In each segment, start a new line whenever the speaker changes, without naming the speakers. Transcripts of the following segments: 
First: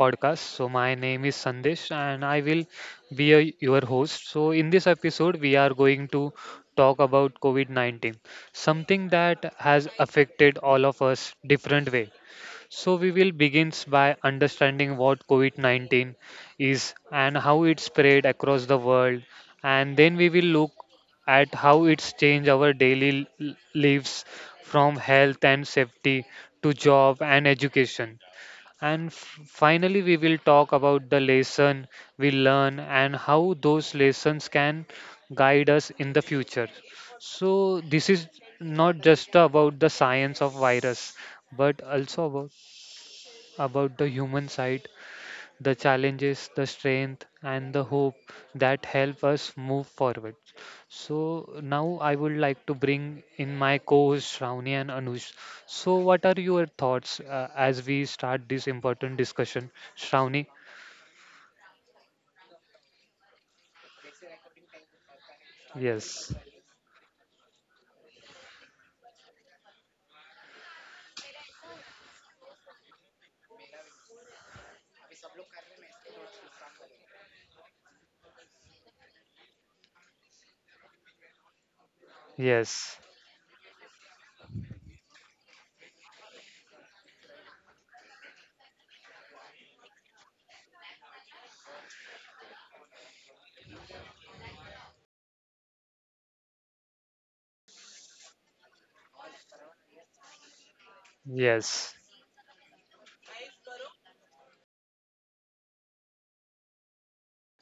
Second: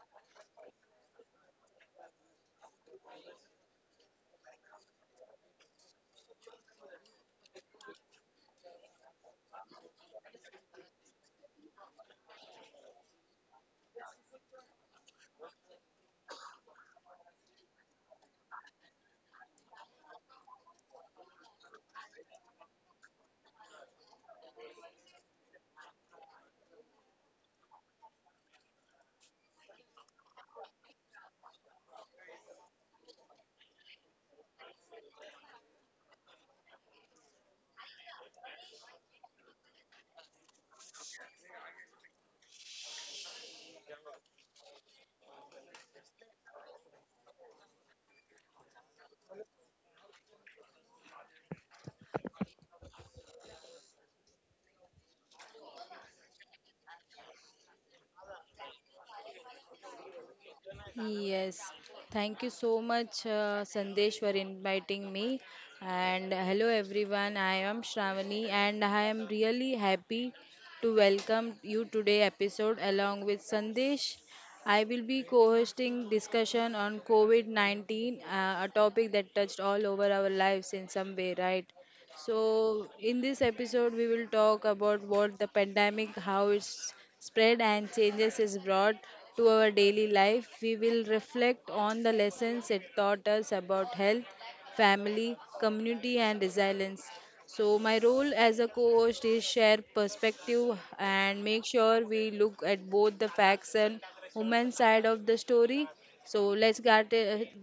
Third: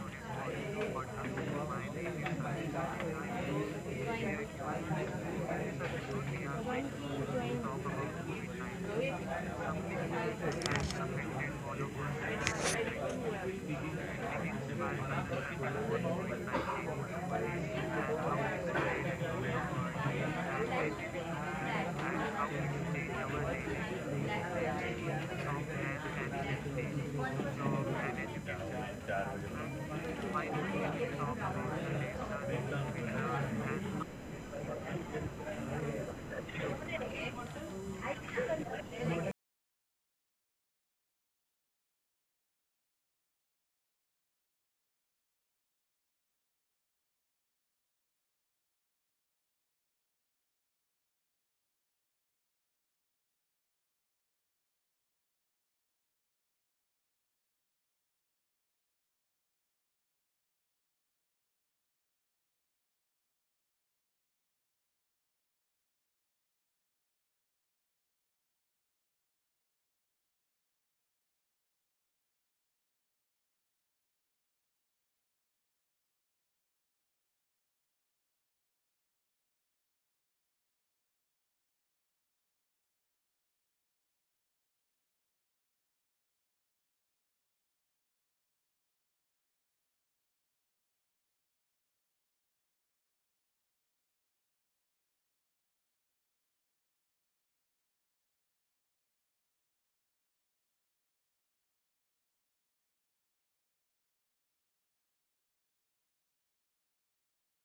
podcast. My name is Sandesh, and I will be your host. In this episode, we are going to talk about COVID 19, something that has affected all of us different way. We will begin by understanding what COVID 19 is and how it spread across the world. And then we will look at how it's changed our daily lives from health and safety to job and education. And finally, we will talk about the lesson we learn and how those lessons can guide us in the future. This is not just about the science of virus, but also about the human side, the challenges, the strength, and the hope that help us move forward. So now I would like to bring in my co-hosts Shravani and Anush. So what are your thoughts as we start this important discussion, Shravani?
Yes, thank you so much, Sandesh, for inviting me. And
Yes,
hello, everyone. I am Shravani, and I am really happy to welcome you today episode along with Sandesh. I will be co-hosting discussion on COVID-19, a topic that touched all over our lives in some way, right? So,
yes,
in this episode, we will talk about what the pandemic, how it's spread and changes is brought to our daily life. We will reflect on the lessons it taught us about health, family, community, and resilience. So, my role as a co host is share perspective and make
yes,
sure we look at both the facts and human side of the story. So,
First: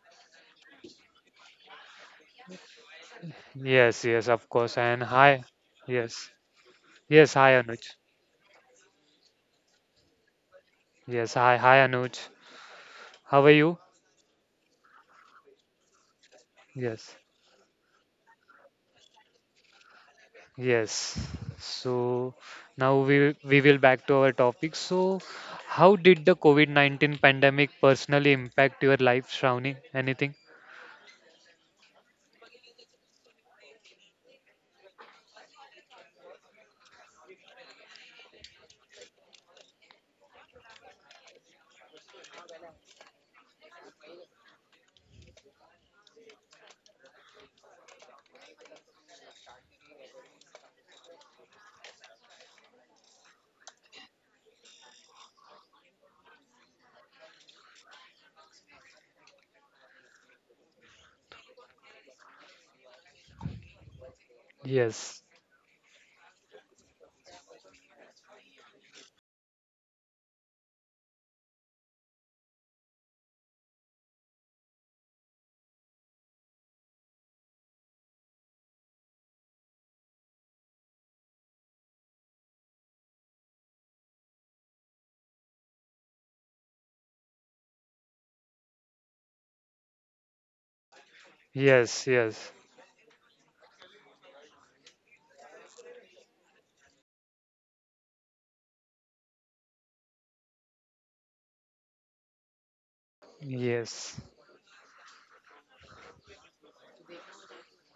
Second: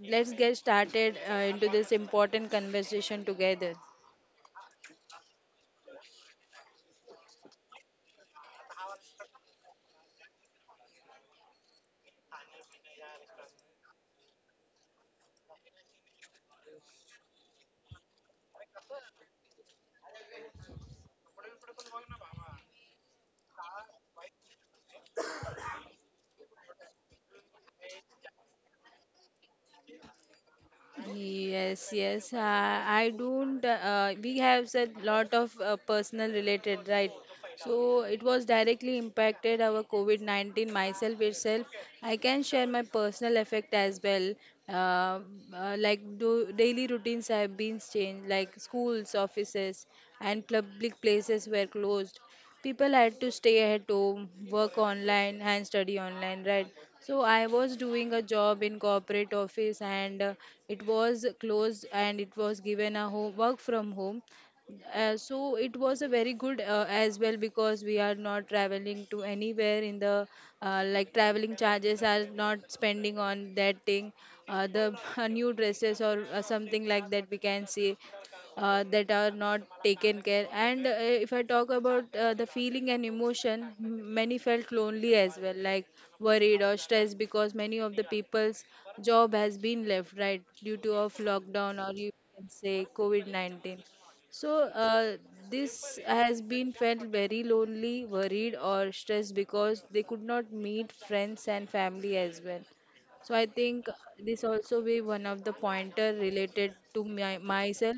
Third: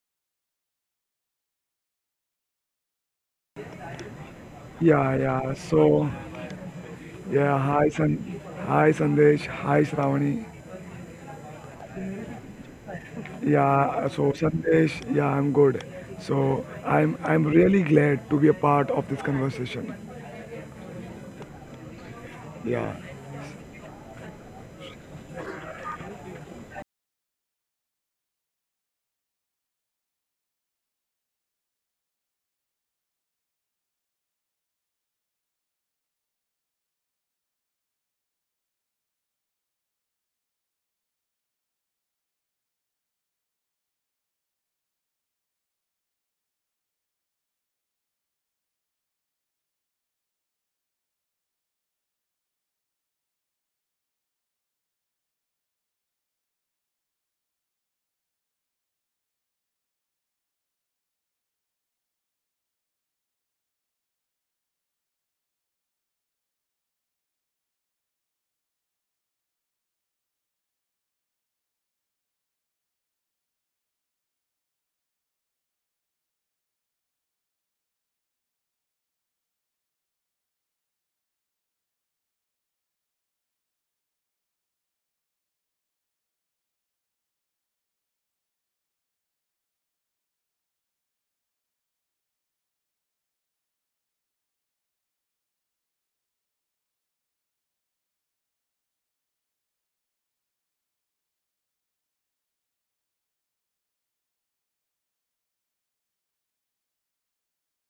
let's get started into this important conversation together.
yes, yes, of course. And
Yeah,
hi,
yeah. So,
yes, yes, hi
yeah,
Anuj.
hi hi Sandesh, hi Shravani.
Yes, hi, hi Anuj. How are you?
Yeah, so I'm good. So,
Yes.
I'm I'm really glad to be a part of this conversation.
Yes. So now
Yeah.
we we will back to our topic. So how did the COVID-19 pandemic personally impact your life, Shravani? Anything?
Yes, yes. I don't. We have said lot of personal related, right? So it was directly impacted our COVID 19 myself itself. I can share my personal effect as well. Uh, like daily routines have been changed, like schools, offices, and public places were closed, people had to stay at home, work online and study online, right? So I was doing a job in corporate office, and it was closed and it was given a home, work from home.
Yes.
So it was a very good as well, because we are not traveling to anywhere in the, like traveling charges are not spending on that thing. The new dresses or something like that we can see, that are not taken care. And if I talk about the feeling and emotion, many felt lonely as well, like worried or stressed, because many of the people's job has been left, right? Due to of lockdown, or
Yes,
you can
yes.
say covid-19. So uh, this has been felt very lonely, worried or stressed, because they could not meet friends and family as well. So I think
Yes.
this also be one of the pointer related to myself.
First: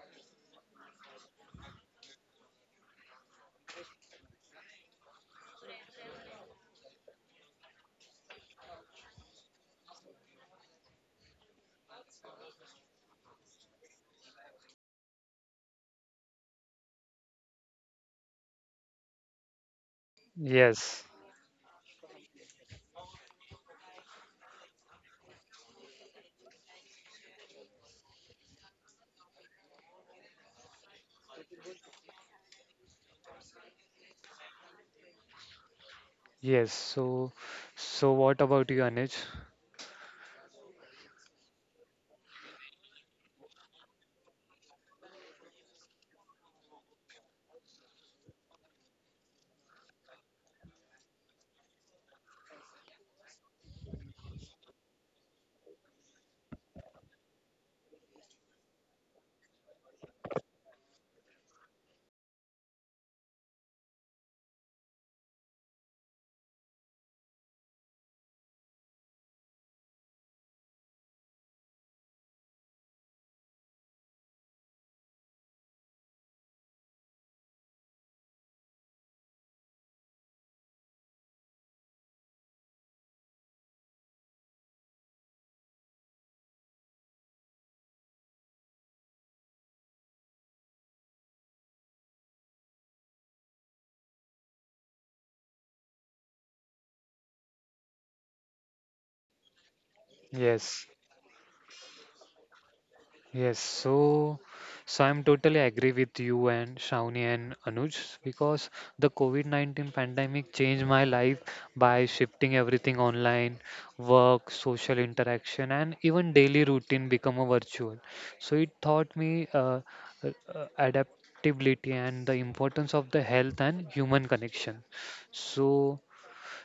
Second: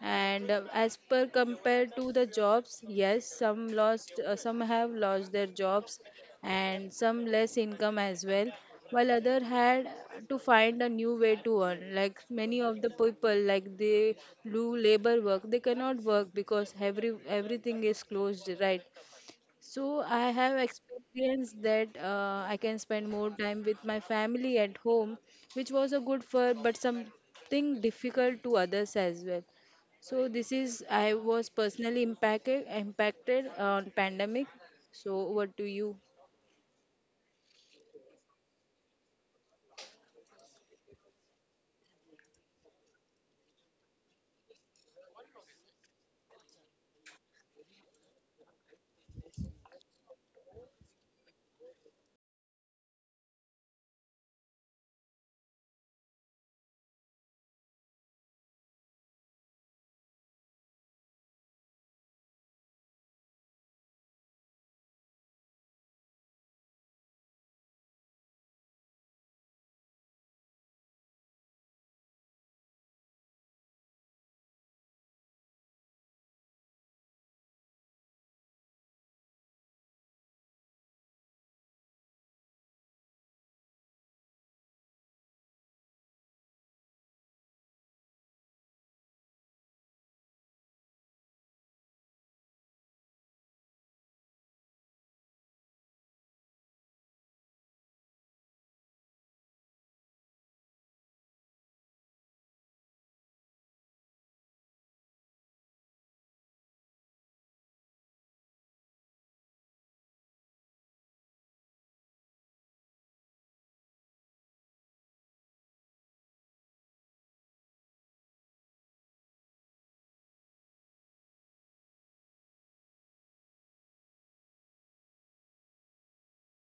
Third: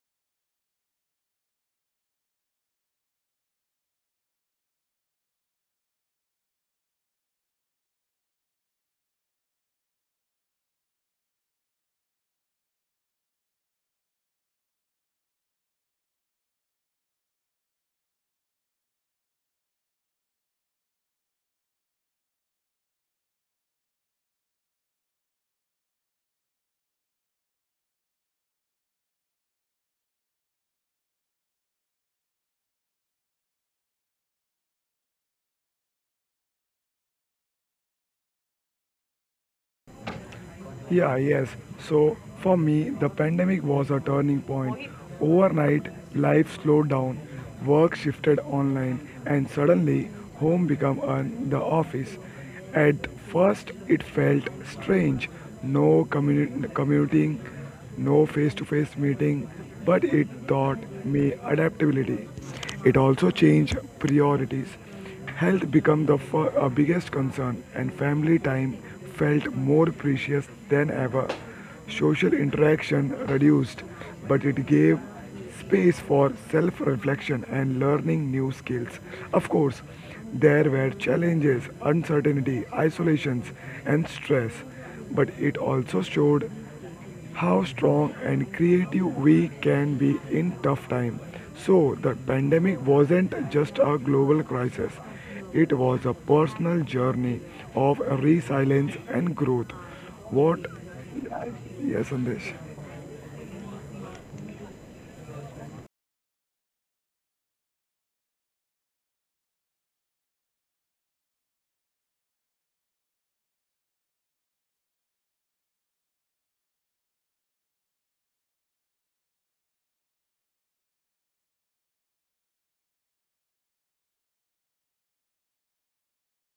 And as per compared to the jobs, yes, some lost, some have lost their jobs, and some less income as well, while other had to find a new way to earn. Like many of the people, like they do labor work, they cannot work because everything is closed, right? So I have
Yes.
experienced that I can spend more time with my family at home, which was a good for, but something difficult to others as well. So this is I was personally impacted on pandemic. So over to you.
Yes. So what about you, Anuj?
Yeah, yes. So for me, the pandemic was a turning point. Overnight, life slowed down, work shifted online, and suddenly home became the office. At first, it felt strange, no commuting, no face to face meeting, but it taught me adaptability. It also changed priorities. Health became the biggest concern, and family time felt more precious than ever. Social interaction reduced, but it gave space for self reflection and learning new skills. Of course, there were challenges, uncertainty, isolations, and stress, but it also showed how strong and creative we can be in tough times. So the pandemic wasn't just a global crisis. It was a personal journey of resilience and growth. What?
Yes.
Yes, Sandesh.
Yes, so I'm totally agree with you and Shawnee and Anuj because the COVID-19 pandemic changed my life by shifting everything online, work, social interaction, and even daily routine become a virtual. So it taught me adaptability and the importance of the health and human connection. So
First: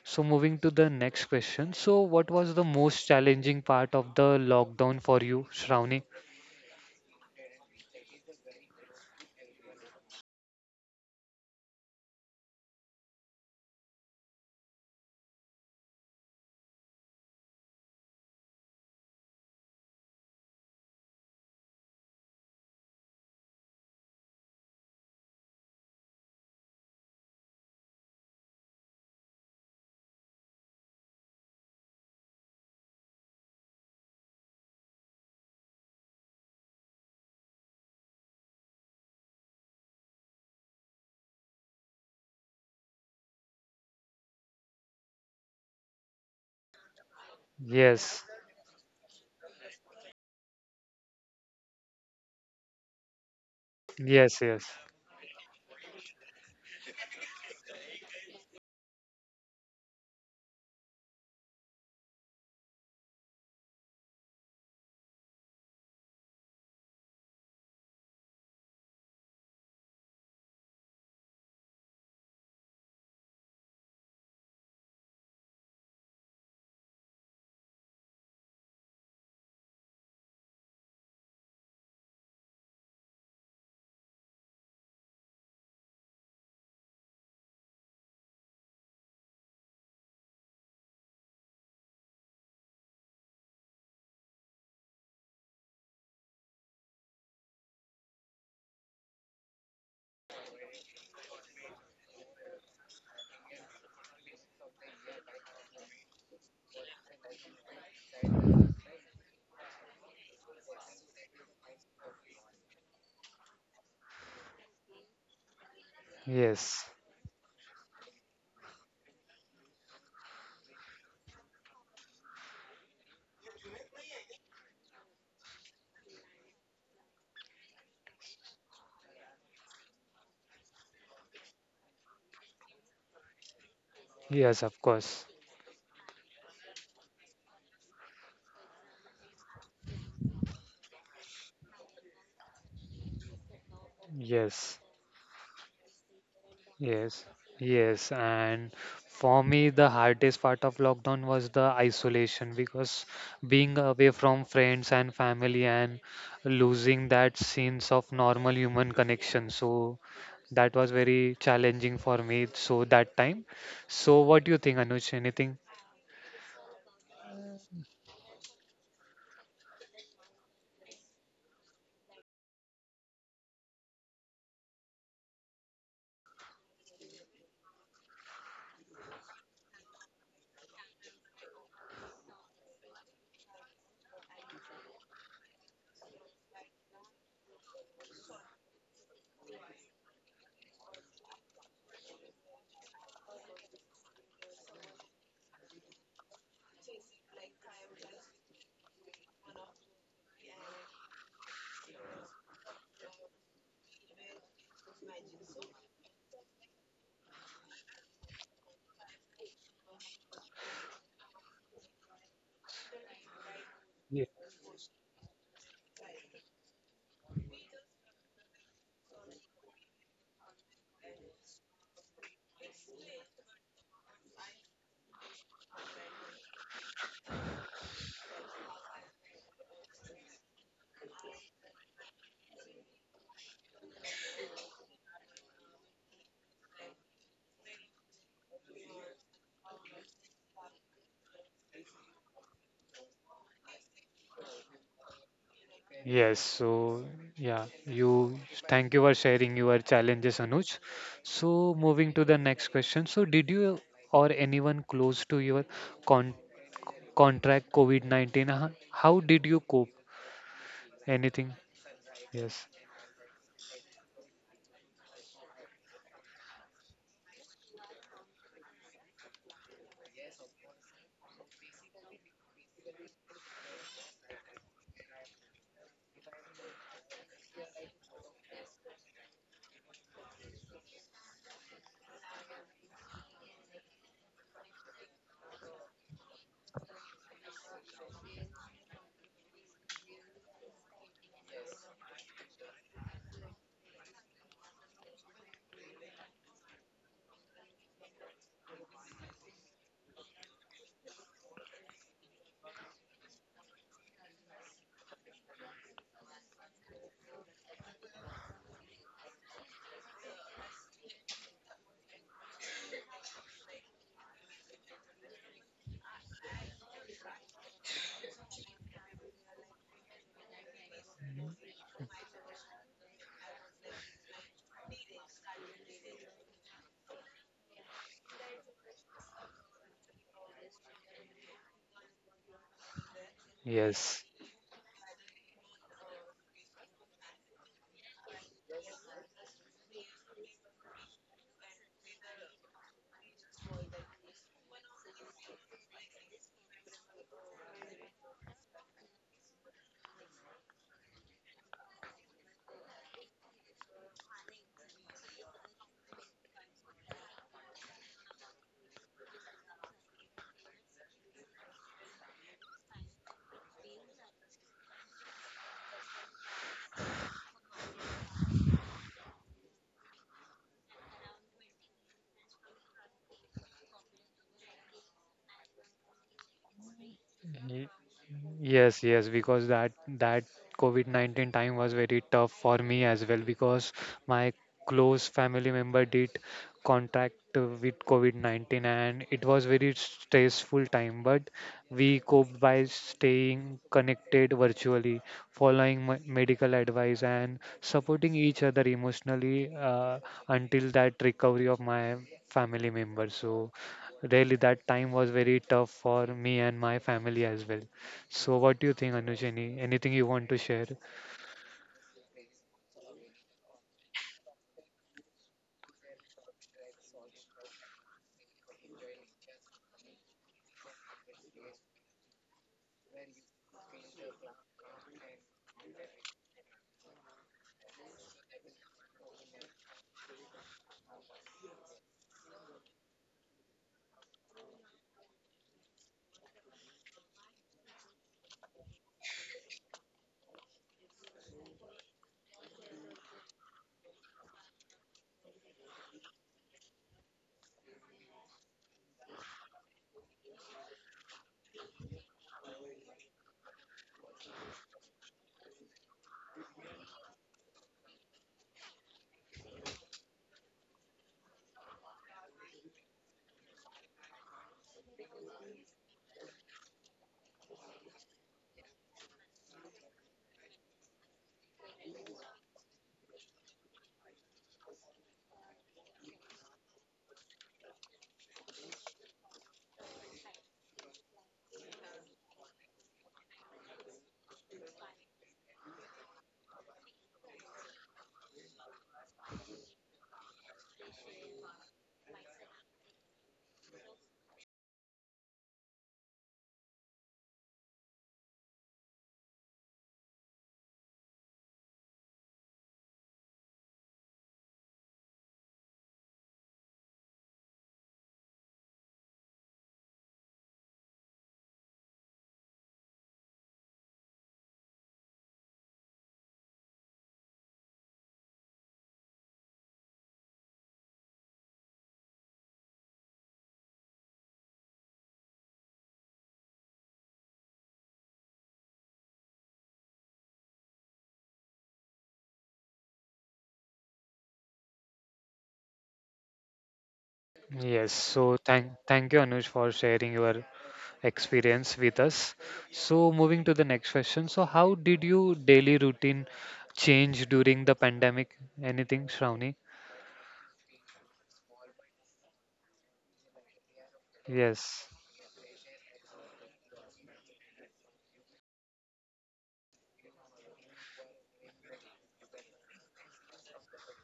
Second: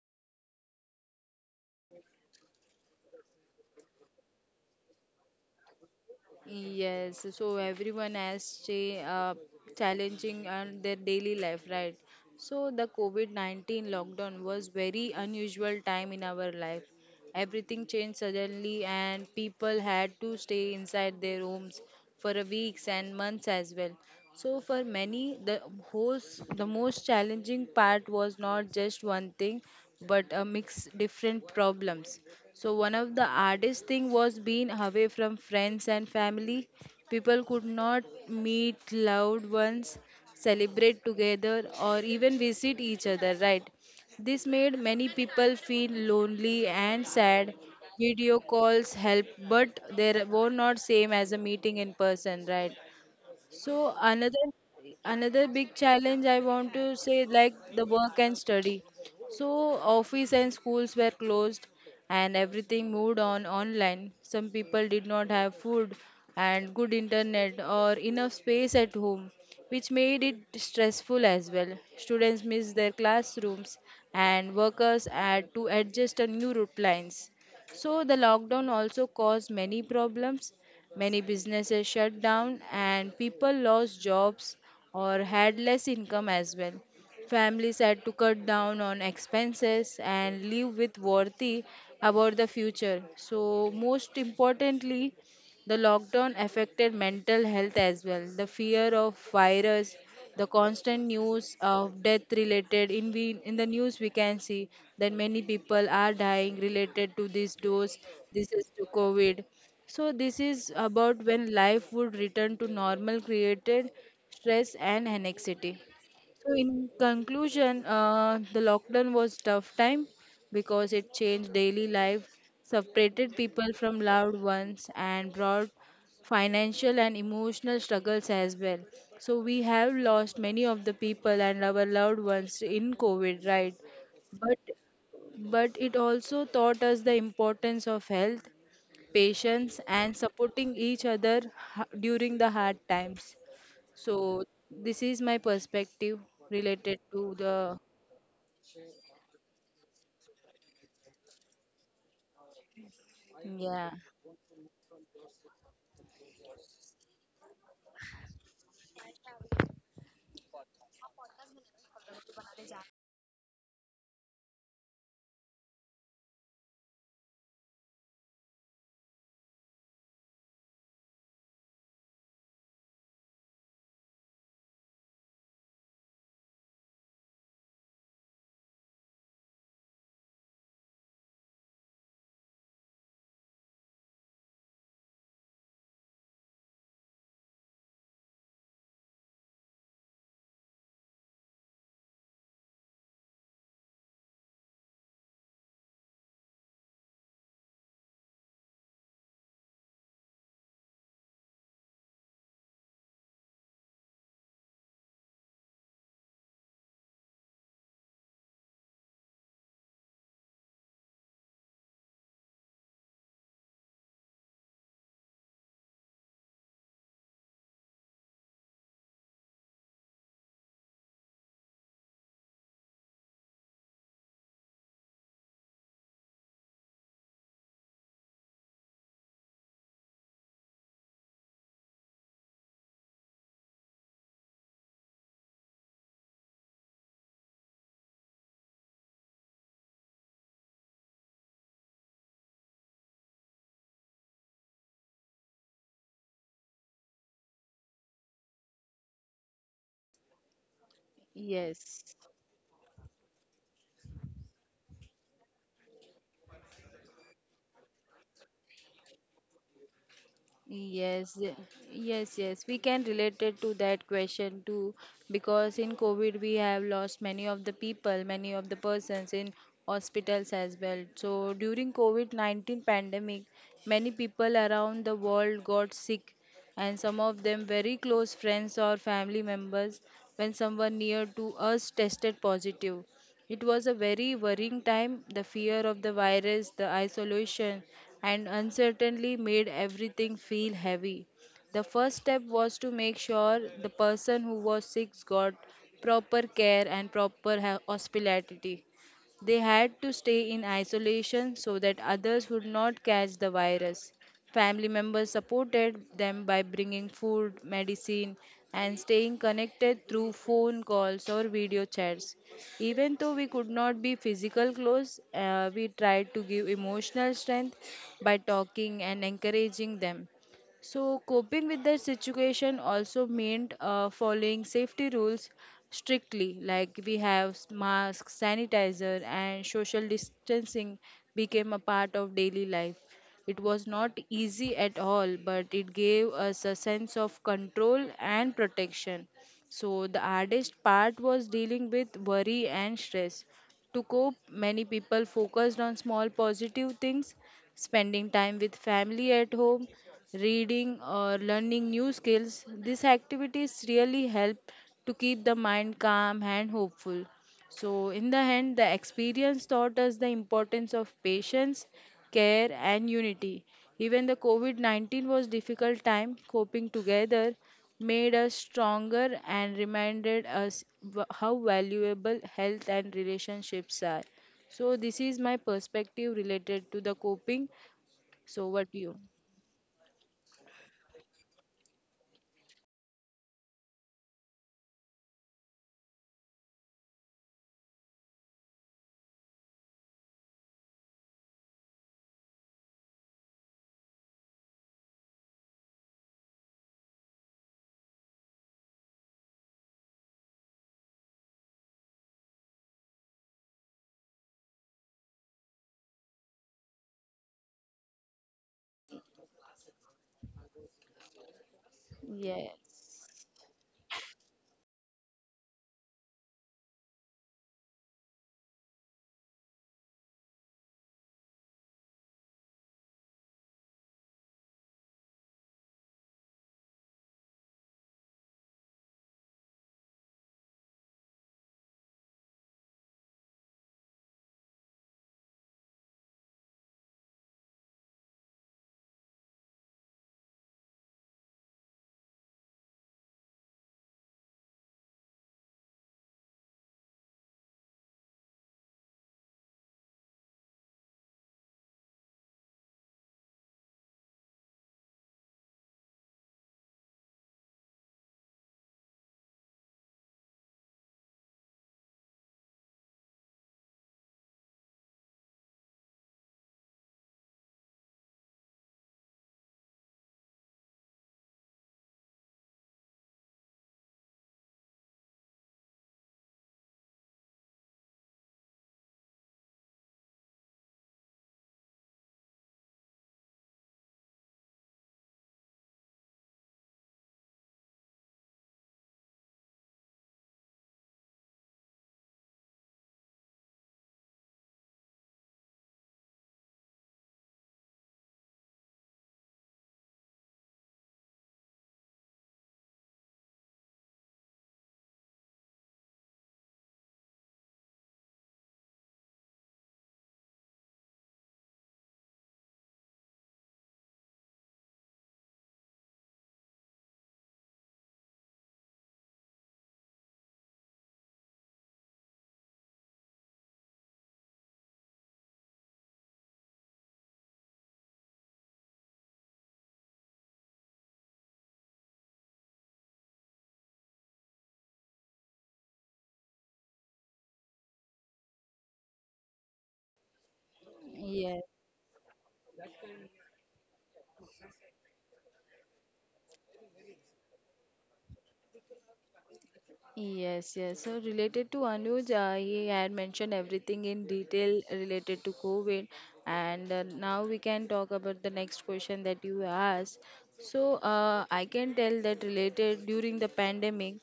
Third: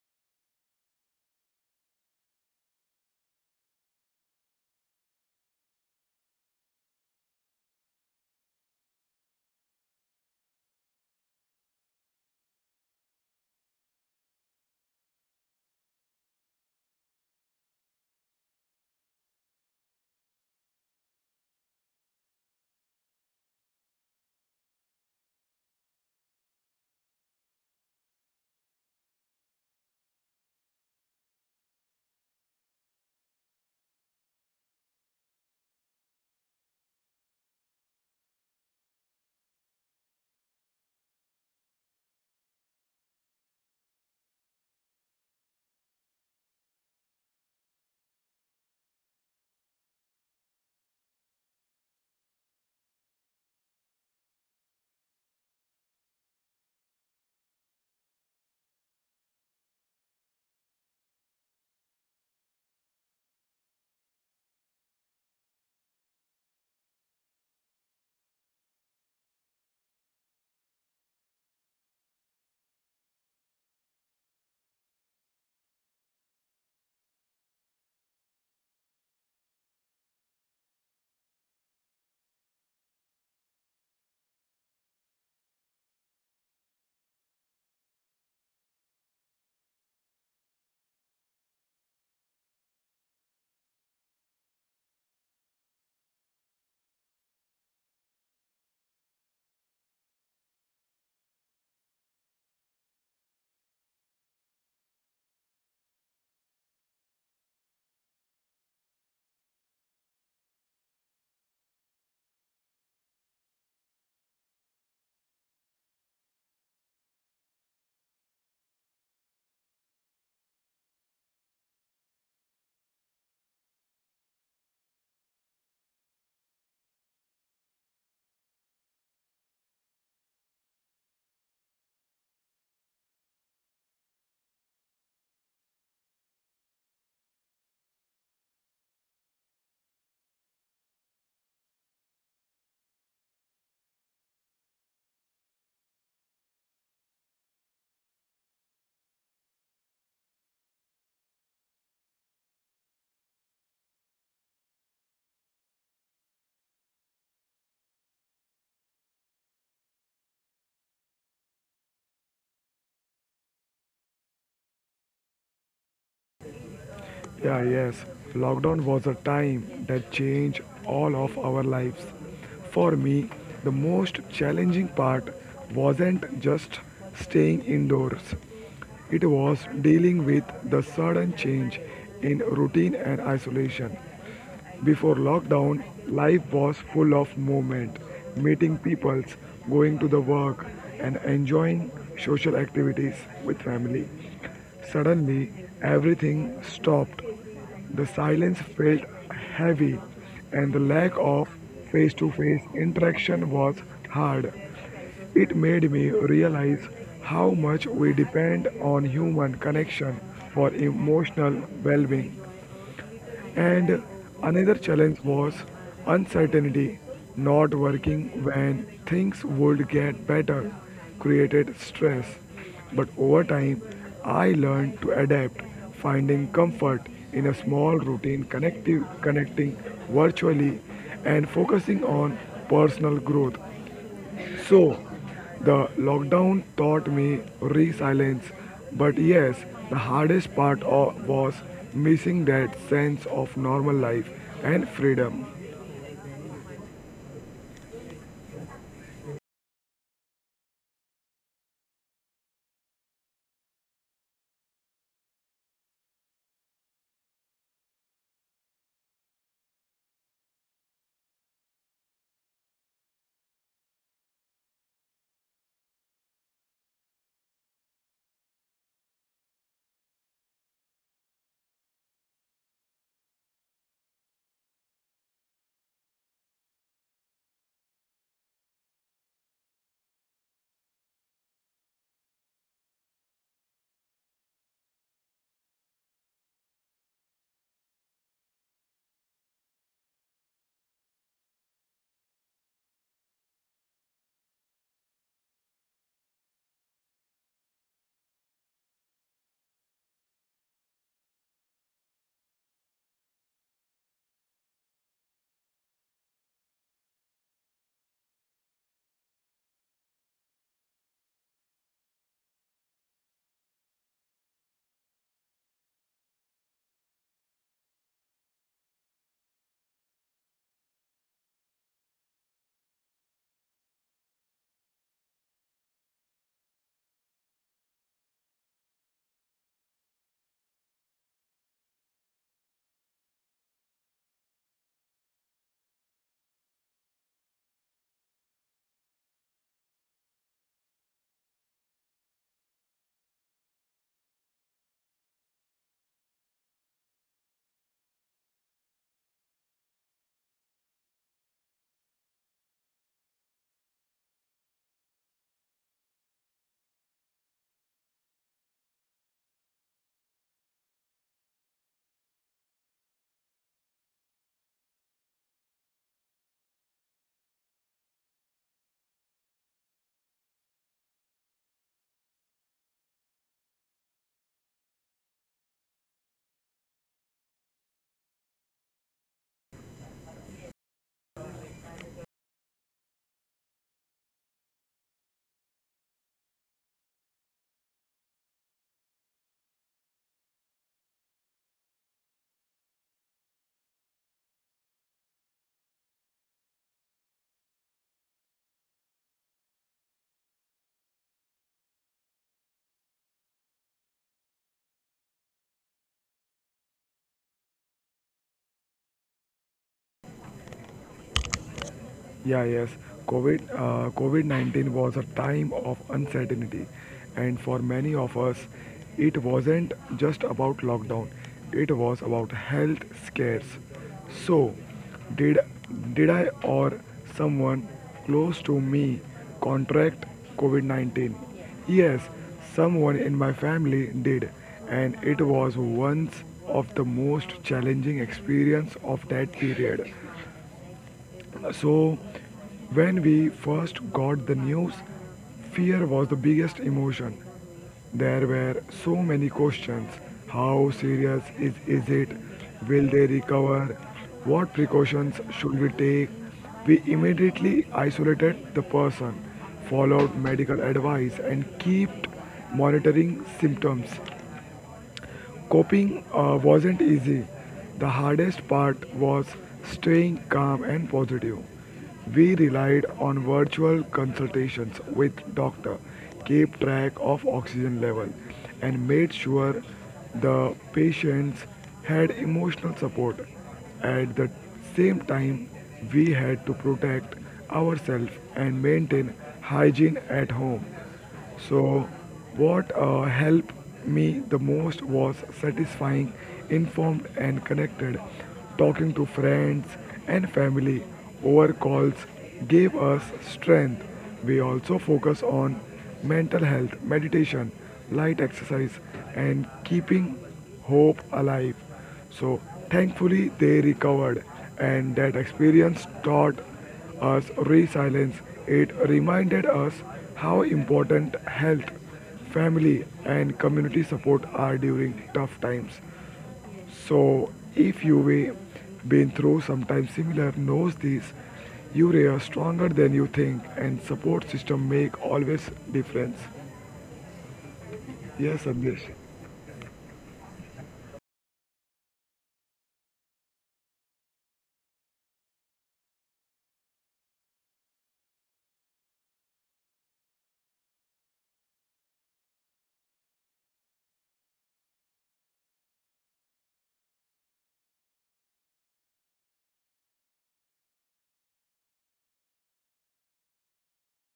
so moving to the next question. So what was the most challenging part of the lockdown for you, Shravani?
Yes, so everyone has challenging on their daily life, right? So the COVID-19 lockdown was very unusual time in our life. Everything changed suddenly, and people had to stay inside their homes for a weeks and months as well. So for many, the most challenging part was not just one thing, but a mix different problems. So one of the hardest thing was being away from friends and family. People could not meet loved ones, celebrate together, or even visit each other. Right? This made many people feel lonely and sad.
Yes,
Video calls help, but they were not same as a meeting in person, right? So
yes, yes,
another big challenge I want to say, like the work and study. So office and schools were closed, and everything moved on online. Some people did not have food and good internet or enough space at home, which made it stressful as well. Students missed their classrooms and workers had to adjust to new route lines. So the lockdown also caused many problems. Many businesses shut down and people lost jobs or had less income as well. Families had to cut down on expenses and live with worry about the future. So, most importantly, the lockdown affected mental health as well. The fear of virus, the constant news of death related in, we in the news we can see that many people are dying related to this dose. This is to COVID. So this is about when life would return to normal created stress and anxiety. So
yes,
in conclusion, the lockdown was tough time because it changed daily life, separated people from loved ones, and brought financial and emotional struggles as well. So we have lost many of the people and our loved ones in COVID, right? But
yes, of course.
but it also taught us the importance of health, patience, and supporting each other during the hard times. So
Yes,
this is my perspective related
yes,
to the
yes. And for me, the hardest part of lockdown was the isolation because being
yeah.
away from friends and family and losing that sense of normal human connection. So that was very challenging for me. So that time. So what do you think, Anuj? Anything?
Yeah, yes. Lockdown was a time that changed all of our lives. For me, the most challenging part wasn't just staying indoors, it was dealing with the sudden change in routine and isolation. Before lockdown, life was full of movement, meeting peoples, going to the work, and enjoying social activities with family. Suddenly, everything stopped. The silence felt heavy, and the lack of face to face interaction was hard. It made me realize how much we depend on human connection for emotional well being. And another challenge was uncertainty, not working when things would get better, created stress. But over time, I learned to adapt, finding comfort in a small routine, connecting virtually, and focusing on personal growth. So the lockdown taught me resilience, but yes, the hardest part was missing that sense of normal life and freedom.
Yes, so yeah, you thank you for sharing your challenges, Anuj. So
yes
moving to the next question. So did you or anyone close to your con contract COVID-19? How did you cope?
yes y-
Anything?
yes, yes,
Yes.
we can relate it to that question too, because in COVID we have lost many of the people, many of the persons in hospitals as well. So during COVID-19 pandemic, many people around the world got sick, and some of them very close friends or family members. When someone near to us tested positive, it was a very worrying time. The fear of the virus, the isolation, and uncertainty made everything feel heavy. The first step was to make sure the person who was sick got proper care and proper hospitality. They had to stay in isolation so that others would not catch the virus. Family members supported them by bringing food, medicine, and staying connected through phone calls or video chats. Even though we could not be physical close, we tried to give emotional strength by talking and encouraging them. So, coping with the situation also meant following safety rules strictly, like we have masks, sanitizer, and social distancing became a part of daily life. It was not
Yes.
easy at all, but it gave us a sense of control and protection. So, the hardest part was dealing with worry and stress. To cope, many people focused on small positive things, spending time with family at home, reading, or learning new skills. These activities really help to keep the mind calm and hopeful. So, in the end, the experience taught us the importance of patience, care, and unity. Even the COVID 19 was difficult time, coping together made us stronger and reminded us how valuable health and relationships are. So, this is my perspective related to the coping. So, what
Yes,
you?
yes, because that that COVID-19 time was very tough for me as well because my close family member did contract with COVID-19 and it was very stressful time, but we coped by staying connected virtually, following medical advice and supporting each other emotionally until that recovery of my family member. So really that time was very tough for me and my family as well. So what do you think, Anuj? Any anything you want to share?
Yeah, yes.
Yes,
COVID-19 was a time of uncertainty, and for many of us, it wasn't just about lockdown. It was about health scares. So, did did I or someone close to me contract COVID-19? Yes, someone in my family did, and it was once of the most challenging experience of that period. So, when we first got the news, fear was the biggest emotion. There were so many questions. How serious is it? Will they recover? What precautions should we take? We immediately isolated the person, followed medical advice, and kept monitoring symptoms. Coping wasn't easy. The hardest part was staying calm and positive. We relied on virtual consultations with doctor, kept track of oxygen level, and made sure the patients had emotional support. At the same time, we had to protect ourselves and maintain hygiene at home. So, what helped me the most was satisfying, informed, and connected. Talking to friends and family over calls gave us strength. We also focus on mental health, meditation, light exercise, and keeping hope alive. So thankfully they recovered and that experience taught us resilience. It reminded us how important health, family and community support are during tough times. So if you've been through sometimes similar knows this, you are stronger than you think and support system make always difference.
Yes. So
Yes,
thank
Sandesh.
thank you, Anuj, for sharing your
yes,
experience with us. So moving to the next question. So how did your daily routine change during the pandemic? Anything, Shravani?
yes. So related to Anuj, he had mentioned everything in detail
Yes.
related to COVID, and now we can talk about the next question that you asked. So I can tell that related during the pandemic,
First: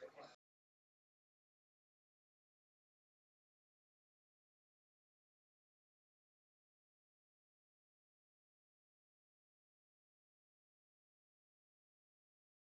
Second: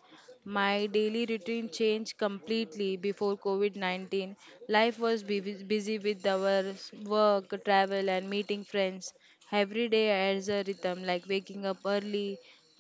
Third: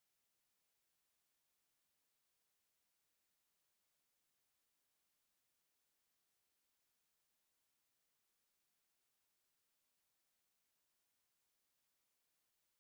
my daily routine changed completely before COVID 19. Life was busy with our work, travel, and meeting friends. Every day adds a rhythm like waking up early,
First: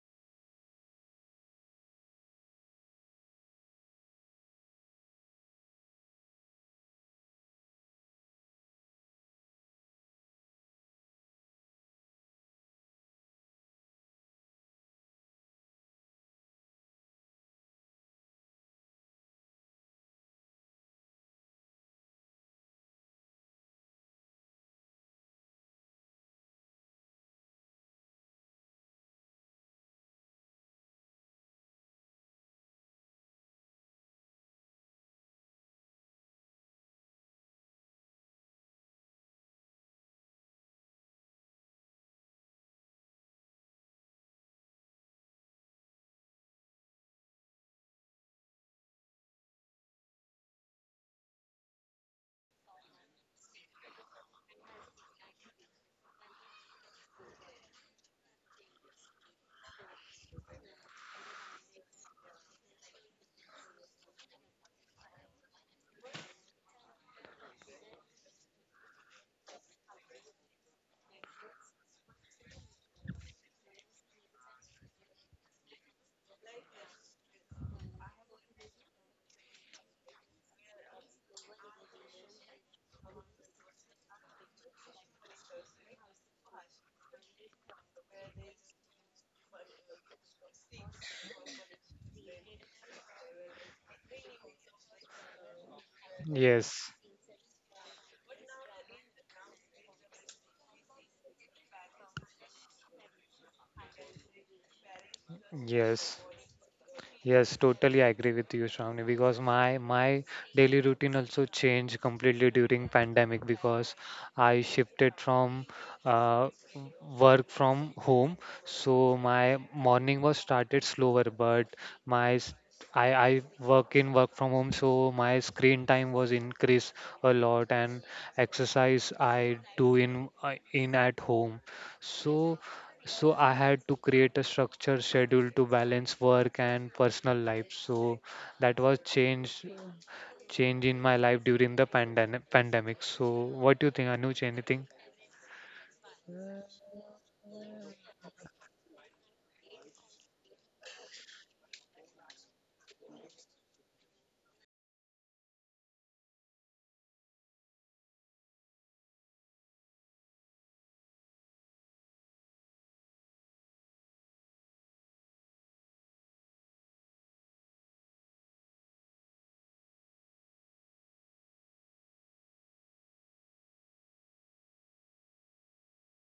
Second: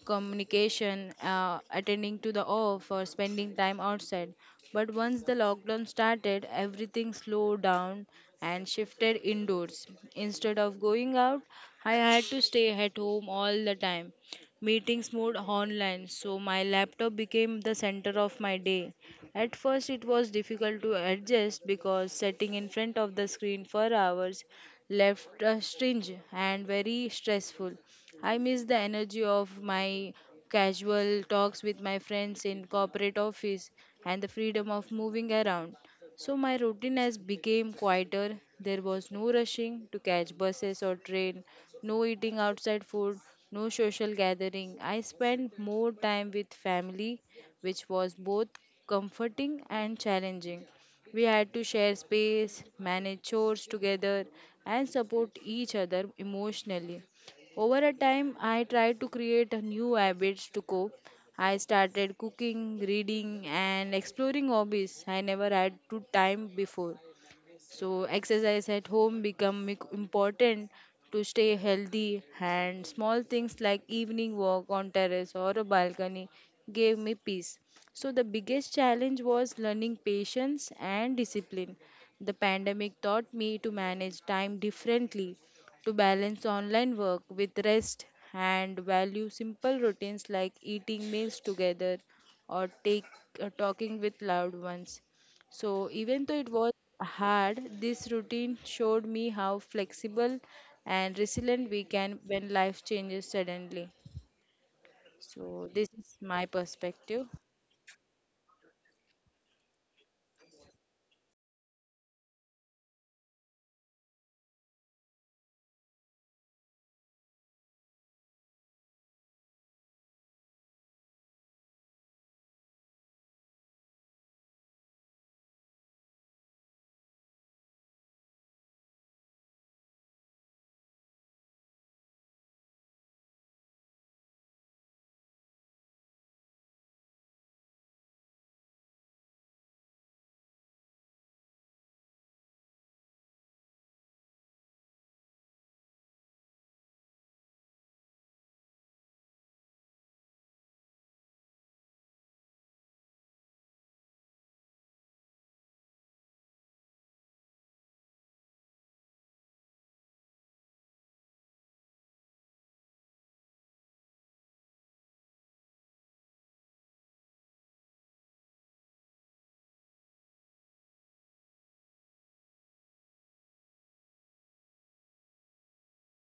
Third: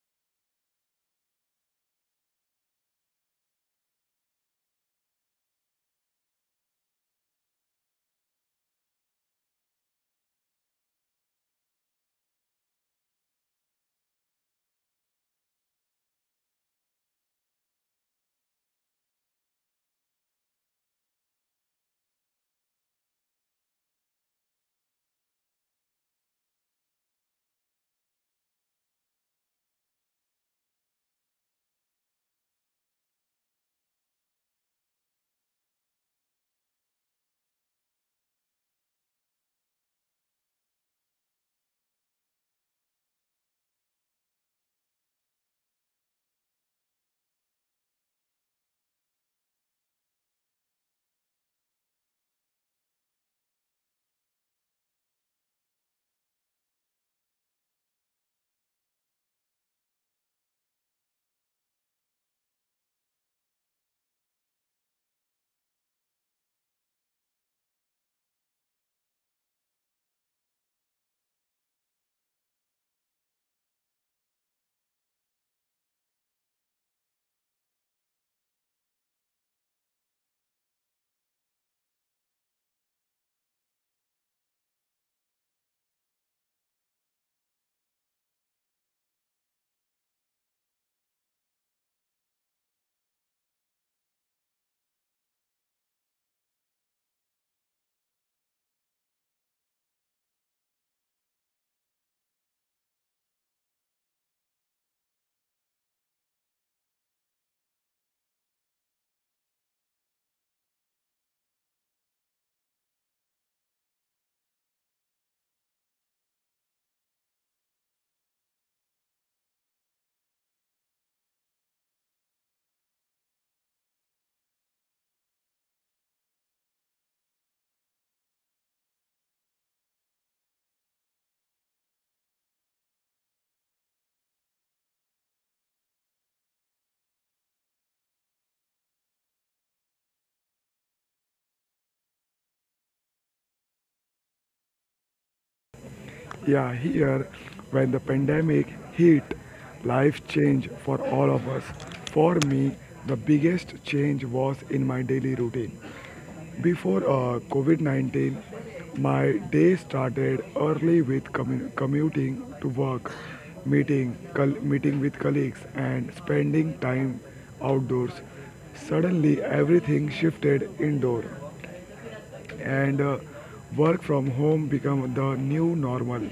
communication, attending to the off, or spending time outside. But once the lockdown started, everything slowed down and shifted indoors. Instead of going out, I had to stay at home all the time. Meetings moved online, so my laptop became the center of my day. At first, it was difficult to adjust because sitting in front of the screen for hours left a strange and very stressful. I miss the energy of my casual talks with my friends in corporate office and the freedom of moving around. So my routine has became quieter. There was no rushing to catch buses or train, no eating outside food, no social gathering. I spent more time with family, which was both comforting and challenging. We had to share space, manage chores together, and support each other emotionally. Over a time, I tried to create a new habits to cope. I started cooking, reading, and exploring hobbies I never had to time before. So exercise at home become important to stay healthy, and small things like evening walk on terrace or a balcony gave me peace. So the biggest challenge was learning patience and discipline. The pandemic taught me to manage time differently, to balance online work with rest and value simple routines like eating meals together or take talking with loved ones. So, even though it was
Yes.
hard, this routine showed me how flexible and resilient we can when life changes suddenly. So, this is
Yes.
my perspective.
Yes, totally agree with you, Shravani, because my daily routine also changed completely during pandemic because I shifted from uh, w- work from home. So my morning was started slower, but my s- I work in work from home, so my screen time was increased a lot, and exercise I do in at home. So so I had to create a structured schedule to balance work and personal life. So that was change in my life during the pandemic. So what do you think, Anuj? Anything?
Yeah, here, when the pandemic hit, life changed for all of us. For me, the biggest change was in my daily routine. Before COVID 19, my day started early with commuting to work, meeting with colleagues, and spending time outdoors. Suddenly, everything shifted indoor and work from home become the new normal.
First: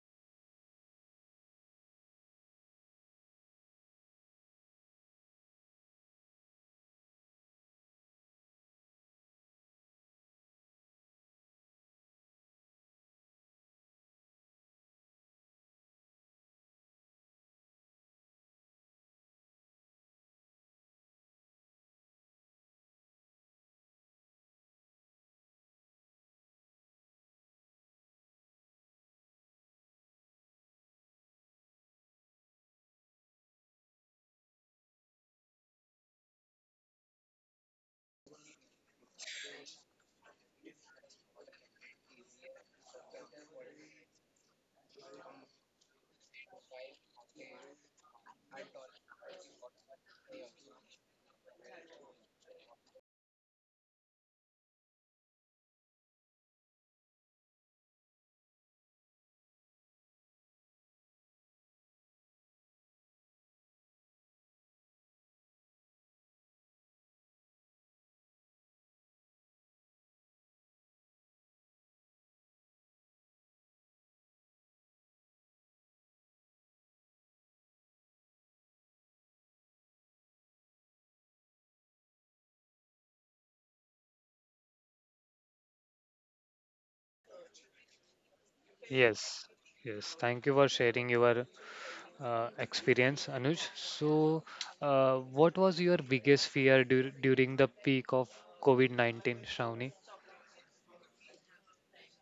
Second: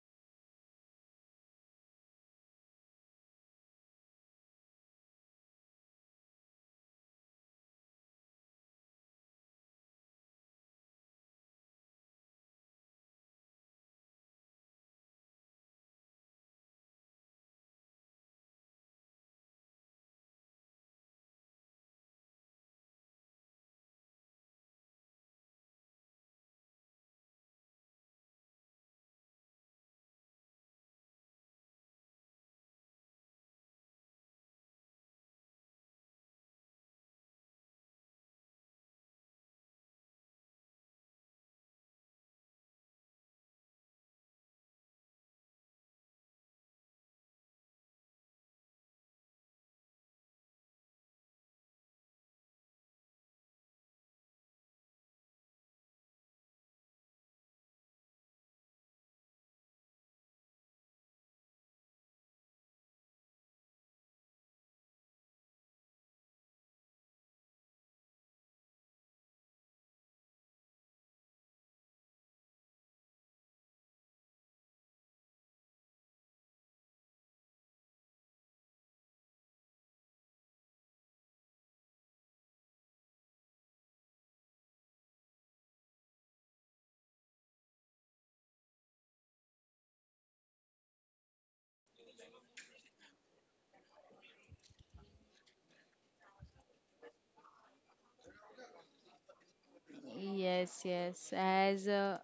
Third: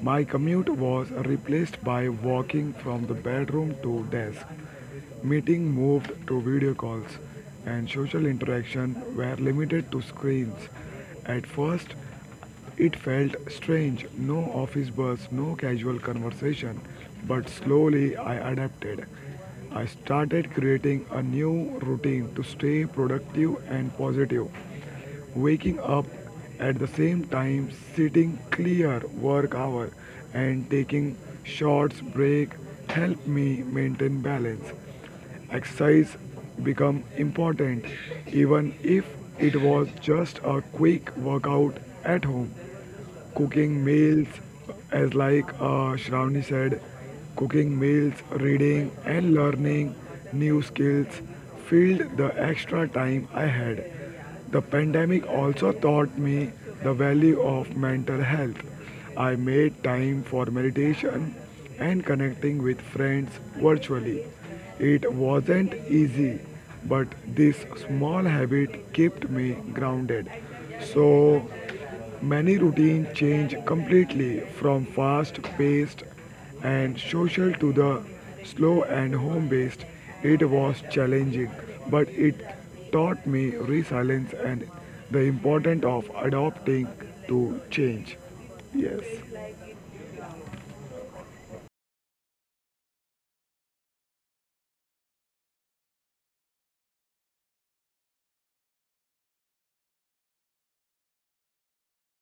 My commute was replaced by walking from the bedroom to desk. Meeting moved to video calls and social interaction were limited to screens. At first, it felt strange, no office buzz, no casual conversation, but slowly I adapted. I started creating a new routine to stay productive and positive. Waking up at the same time, sitting clear work hour, and taking short break helped me maintain balance. Exercise become important even if it was just a quick workout at home. Cooking meals, as Shravani said, cooking meals, reading and learning new skills filled the extra time I had. The pandemic also taught me the value of mental health. I made time for meditation and connecting with friends virtually. It wasn't easy, but this small habit kept me grounded. So many routines change completely from fast paced and social to the slow and home based, it was challenging, but it taught me resilience and the importance of adapting to change. Yes.
Yes, yes, thank you for sharing your experience, Anuj. So what was your biggest fear during the peak of COVID-19, Shravani?
Yes, yes. As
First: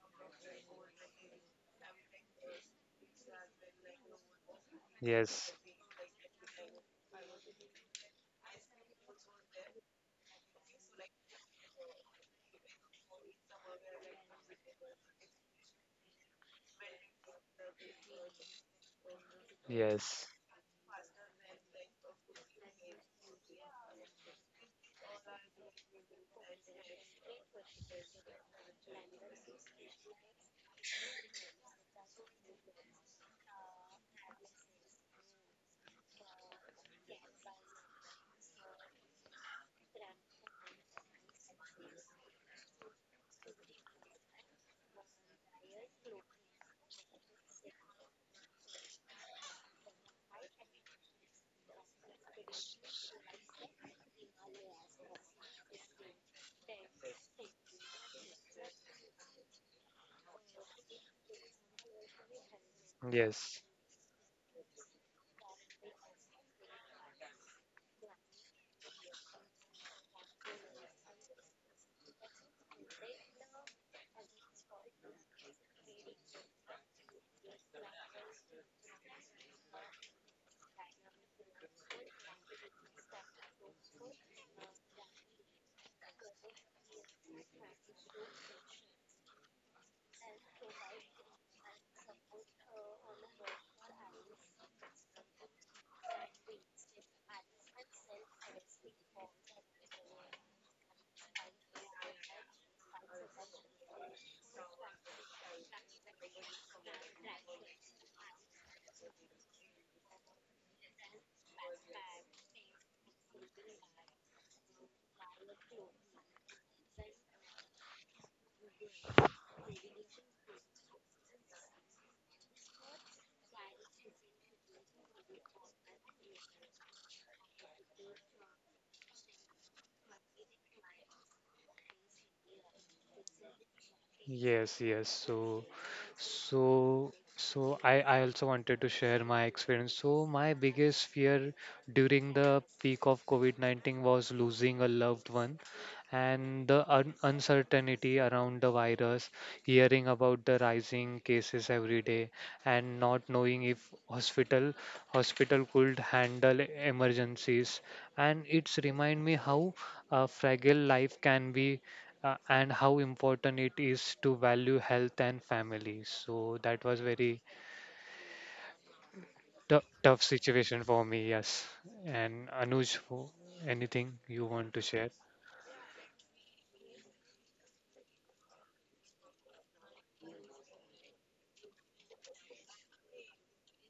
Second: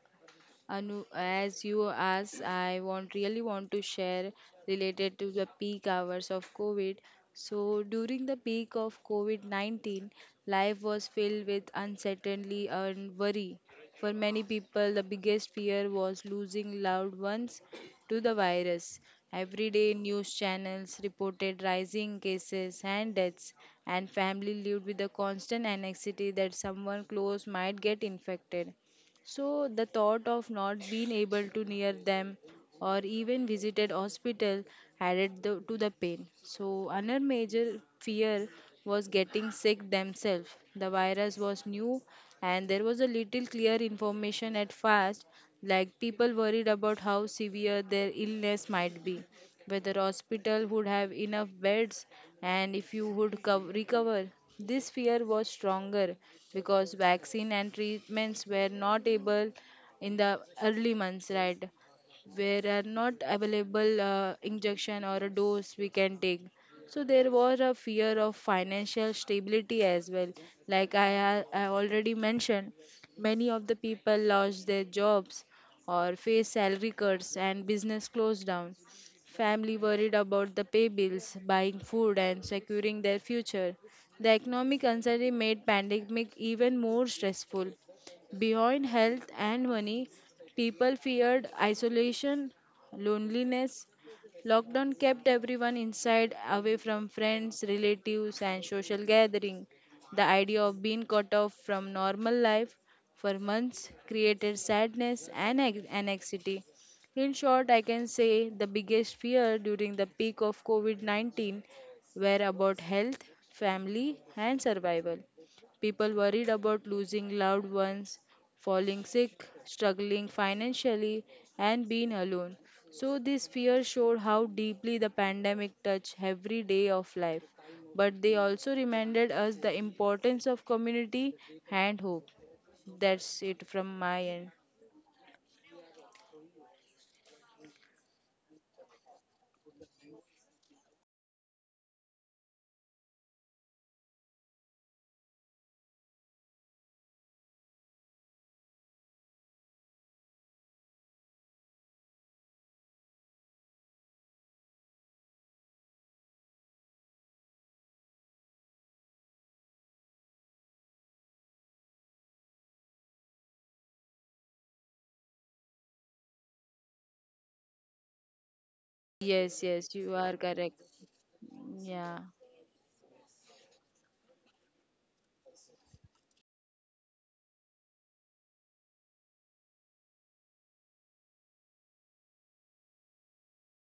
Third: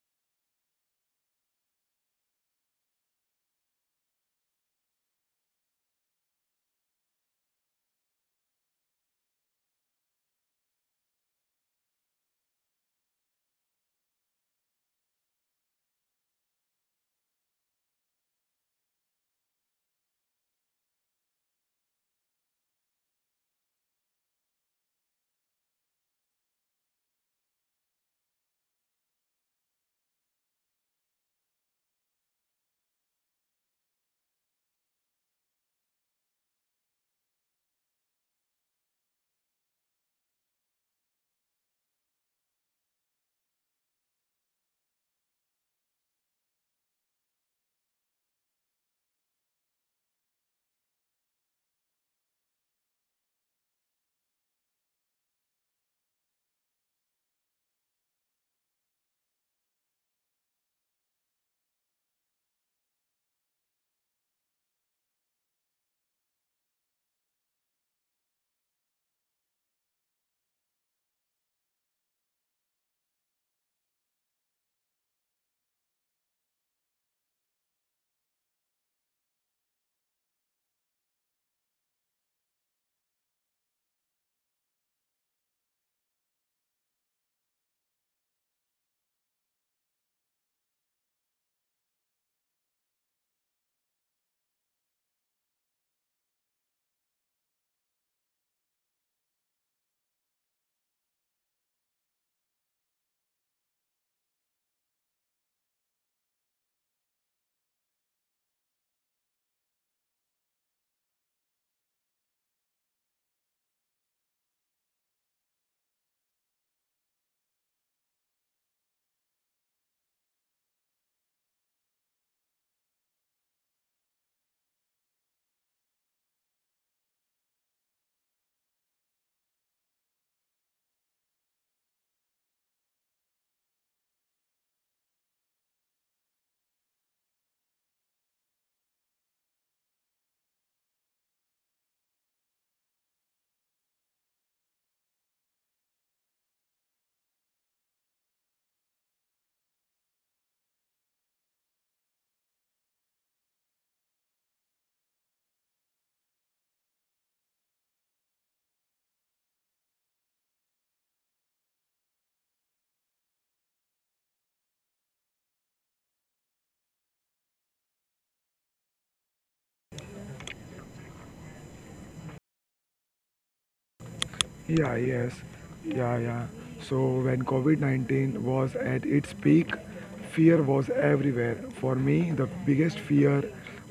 Anu, as you asked, I want really want to share related to the
Yes,
peak hours of COVID. So during the peak of COVID-19, life was filled with uncertainty and worry. For many people, the biggest fear was losing loved ones to the virus. Everyday
yes,
news channels reported rising cases and deaths, and family lived with the constant anxiety that someone close might get infected. So the thought of not being able to near them or even visited hospital added to the pain. So another major fear was getting sick themselves. The virus was new and there was a little clear information at first, like people worried about how severe their illness might be, whether hospital would have enough beds, and if you would recover. This fear was stronger because vaccine and treatments were not able in the early months, right? Where are not
yes.
available injection or a dose we can take. So there was a fear of financial stability as well. Like I already mentioned, many of the people lost their jobs or faced salary cuts and business closed down. Family worried about the pay bills, buying food, and securing their future. The economic uncertainty made pandemic even more stressful. Beyond health and money, people feared isolation, loneliness. Lockdown kept everyone inside, away from friends, relatives, and social gathering. The idea of being cut off from normal life for months created sadness and anxiety. In short, I can say the biggest fear during the peak of COVID 19 were about health, family, and survival. People worried about losing loved ones, falling sick, struggling financially, and being alone. So, this fear showed how deeply the pandemic touched every day of life. But they also reminded us the importance of community and hope. That's it from my end.
Yes, yes. So, I also wanted to share my experience. So, my biggest fear during the peak of COVID-19 was losing a loved one and the un uncertainty around the virus, hearing about the rising cases every day and not knowing if hospital hospital could handle emergencies. And it's remind me how fragile life can be and how important it is to value health and family. So that was very
Yes, yes, you
tough
are correct.
situation for me. Yes,
Yeah.
and Anuj, who- anything you want to
Yeah,
share?
yes. Yeah, yeah. So when COVID-19 was at its peak, fear was everywhere. For me, the biggest fear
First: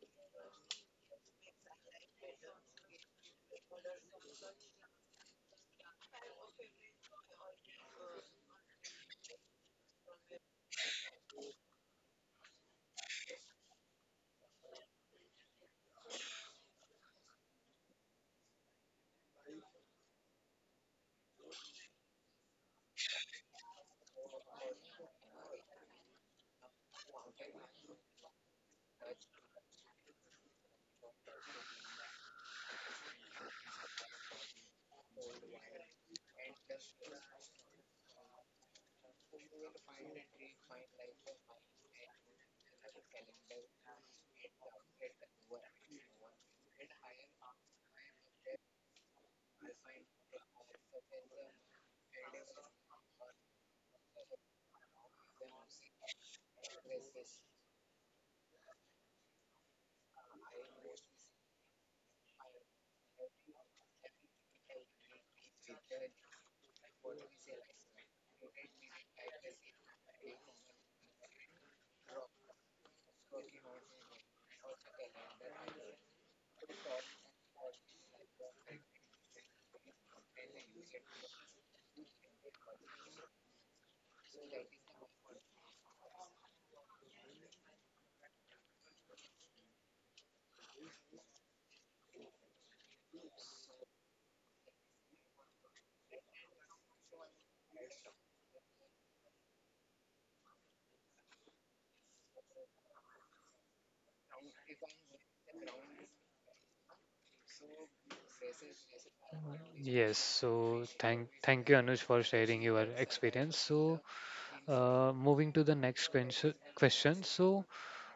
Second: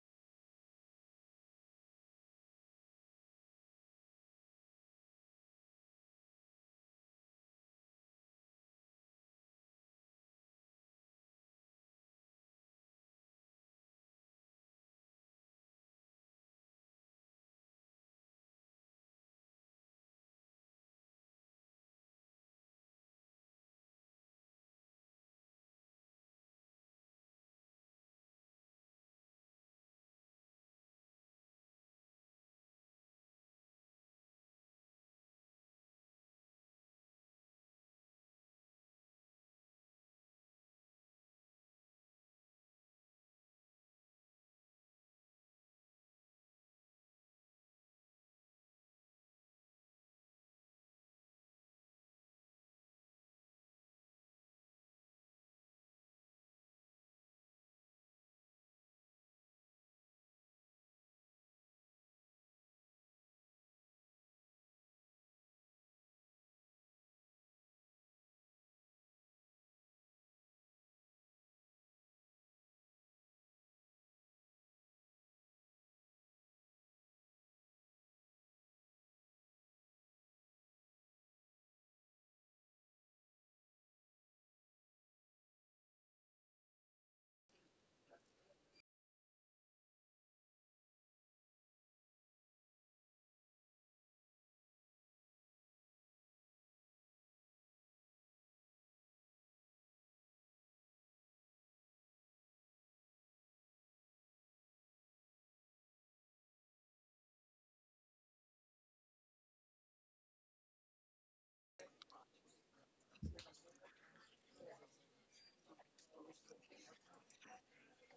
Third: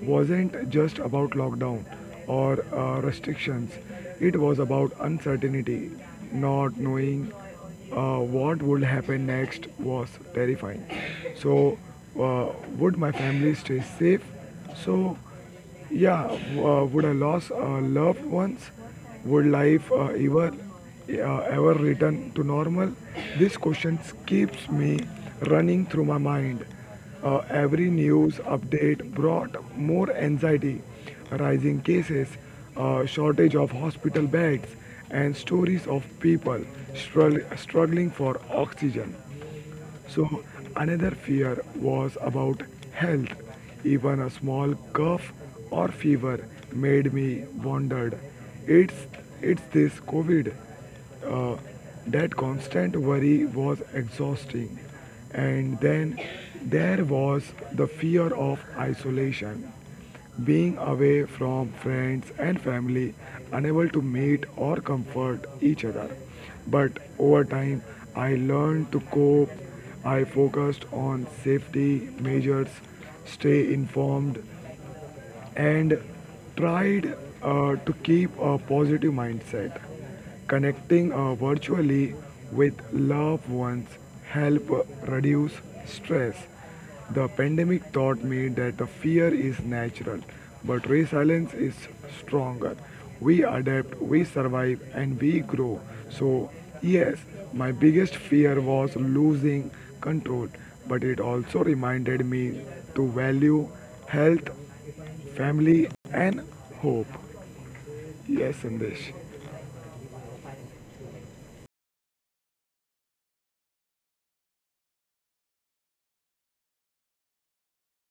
wasn't just about lockdown or restrictions. It was about uncertainty. Not knowing what would happen next was terrifying. So, uh, would my family stay safe? So, yeah, would I lost loved ones? Would life ever ever return to normal? These questions keeps me running through my mind. Every news update brought more anxiety, rising cases, shortage of hospital beds, and stories of people struggling for oxygen. So another fear was about health. Even a small cough or fever made me wondered. It's it's this COVID. Uh, that constant worry was exhausting. And then there was the fear of isolation. Being away from friends and family, unable to meet or comfort each other. But over time, I learned to cope. I focused on safety measures, stay informed, and tried to keep a positive mindset. Connecting virtually with loved ones help reduce stress. The pandemic taught me that the fear is natural, but resilience is stronger. We adapt, we survive, and we grow. So, yes, my biggest fear was losing control, but it also reminded me to value health family and hope. Yes, Sandesh.
Yes. So thank you, Anuj, for sharing your experience. So moving to the next question. Question. So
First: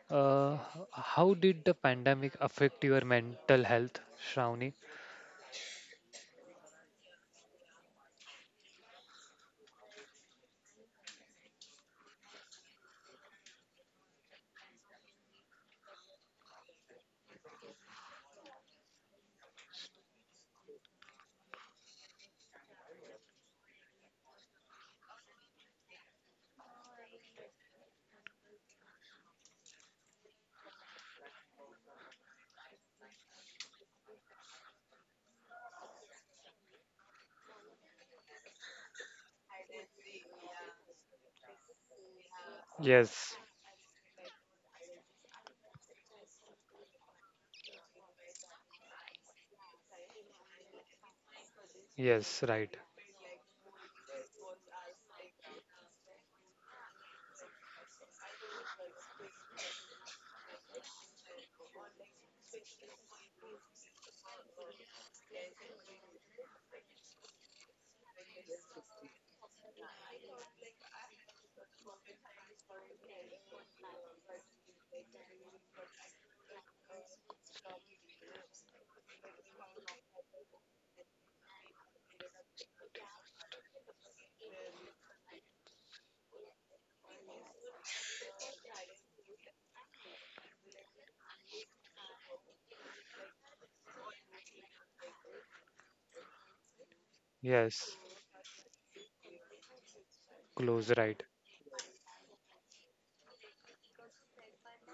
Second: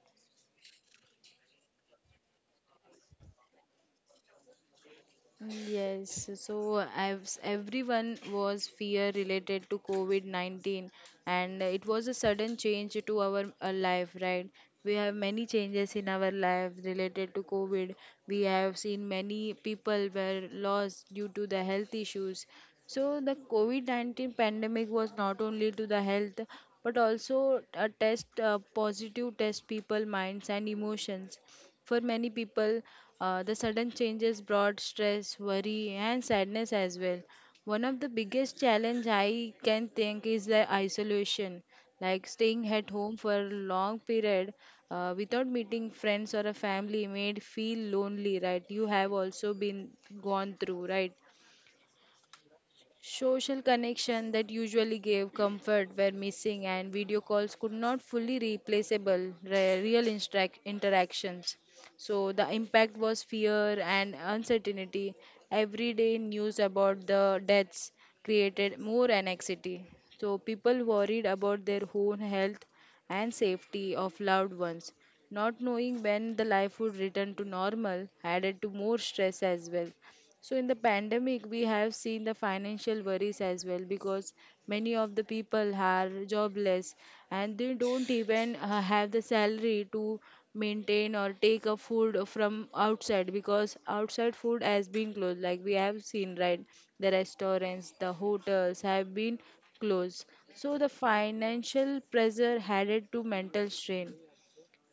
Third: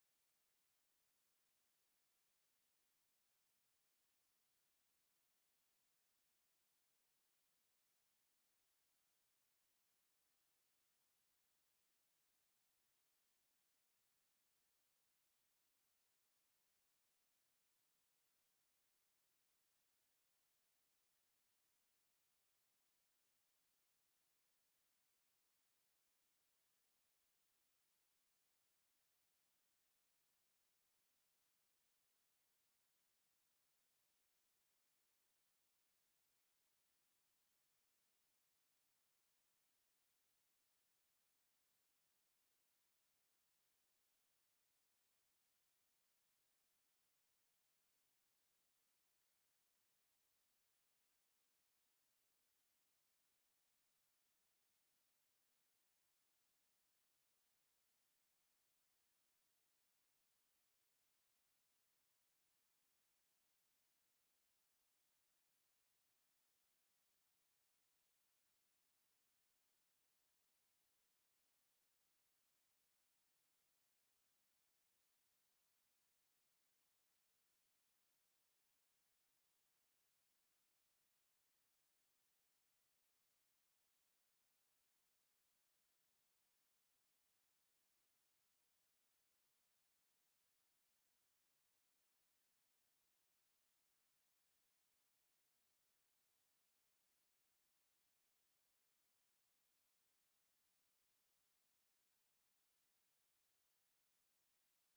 uh, how did the pandemic affect your mental health, Shravani?
Yes, so as everyone was fear related to COVID-19, and it was a sudden change to our life, right? We have many changes in our life related to COVID. We have seen many people were lost due to the health issues. So the COVID-19 pandemic was not only to the health but also a test positive test people minds and emotions. For many people, the sudden changes brought stress, worry, and sadness as well. One of the biggest challenge I can think is the isolation, like staying at home for
Yes.
a long period without meeting friends or a family made feel lonely, right? You have also been gone through, right?
Yes. Right.
Social connection that usually gave comfort were missing, and video calls could not fully replaceable real interactions. So the impact was fear and uncertainty. Everyday news about the deaths created more anxiety. So people worried about their own health and safety of loved ones. Not knowing when the life would return to normal added to more stress as well. So in the pandemic, we have seen the financial worries as well, because many of the people are jobless and they don't even have the salary to maintain or take a food from outside because outside food has been closed. Like we have seen, right? The restaurants,
Yes.
the hotels have been closed. So the
Close. Right.
financial pressure added to mental strain.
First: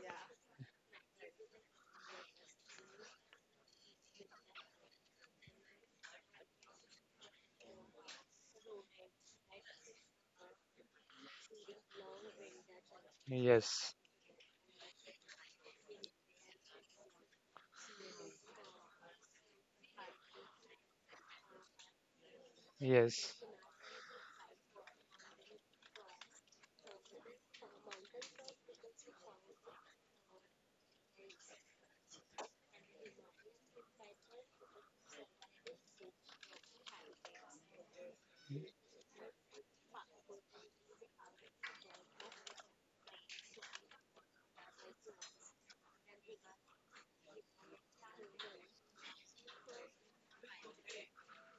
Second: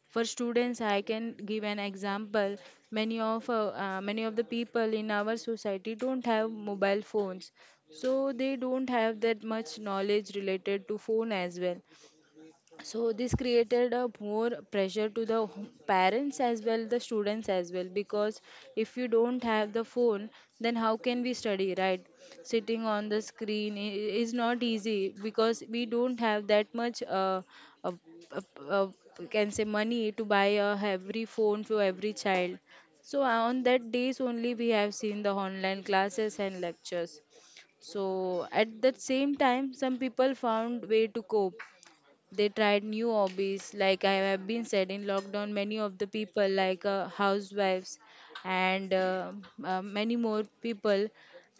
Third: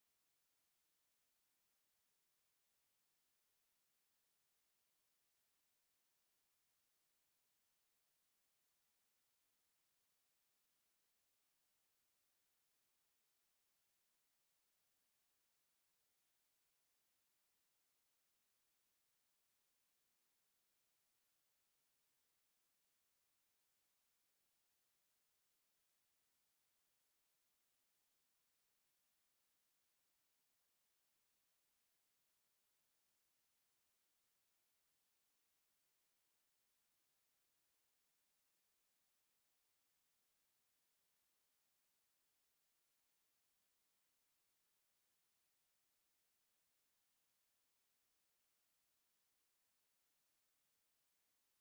For students, I can give an example. Many of the people in our society don't have mobile phones, so they don't have that much knowledge related to phone as well. So this created
Yes.
a more pressure to the parents as well the students as well, because if you don't have the phone, then how can we study, right? Sitting on the
Yes.
screen is not easy, because we don't have that much uh, uh, uh, can say money to buy a every phone to every child. So on that days only we have seen the online classes and lectures. So at that same time some people found way to cope. They tried new hobbies, like I have been said in lockdown many of the people like housewives and many more people,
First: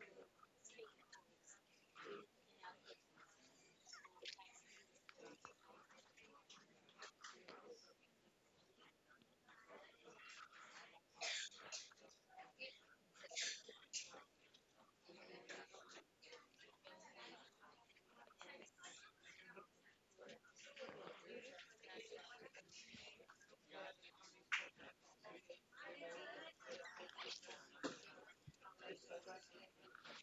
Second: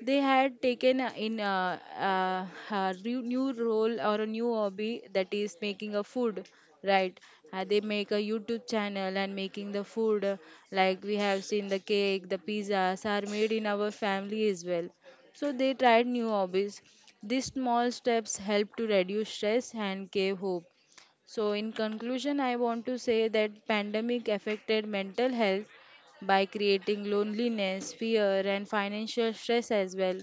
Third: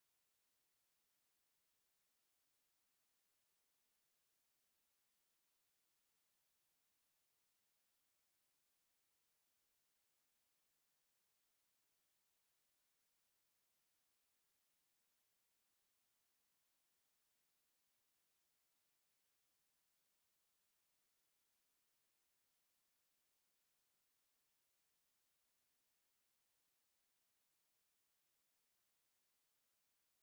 they had taken in a re- new role or a new hobby, that is making a food, right? They make a YouTube channel and making the food like we have seen the cake, the pizzas are made in our family as well. So they tried new hobbies. These small steps help to reduce stress and gave hope. So in conclusion, I want to say that pandemic affected mental health by creating loneliness, fear and financial stress as well.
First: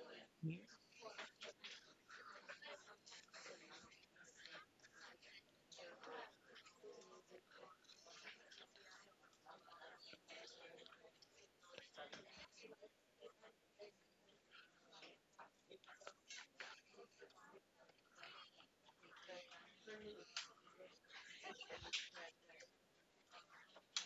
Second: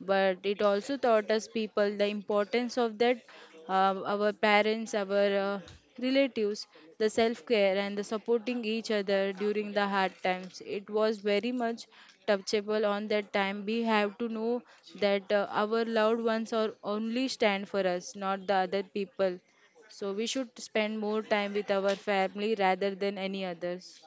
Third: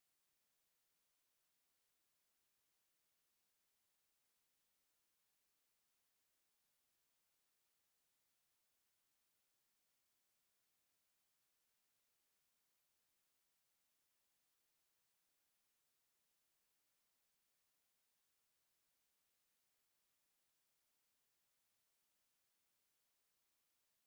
But it also taught us people the importance of that our parents, our relatives, the self-care and the supporting each other during the hard times. It was very much touchable on that time. We have to know that our loved ones are only stand for us, not the other people. So we should spend more time with our family rather than any others.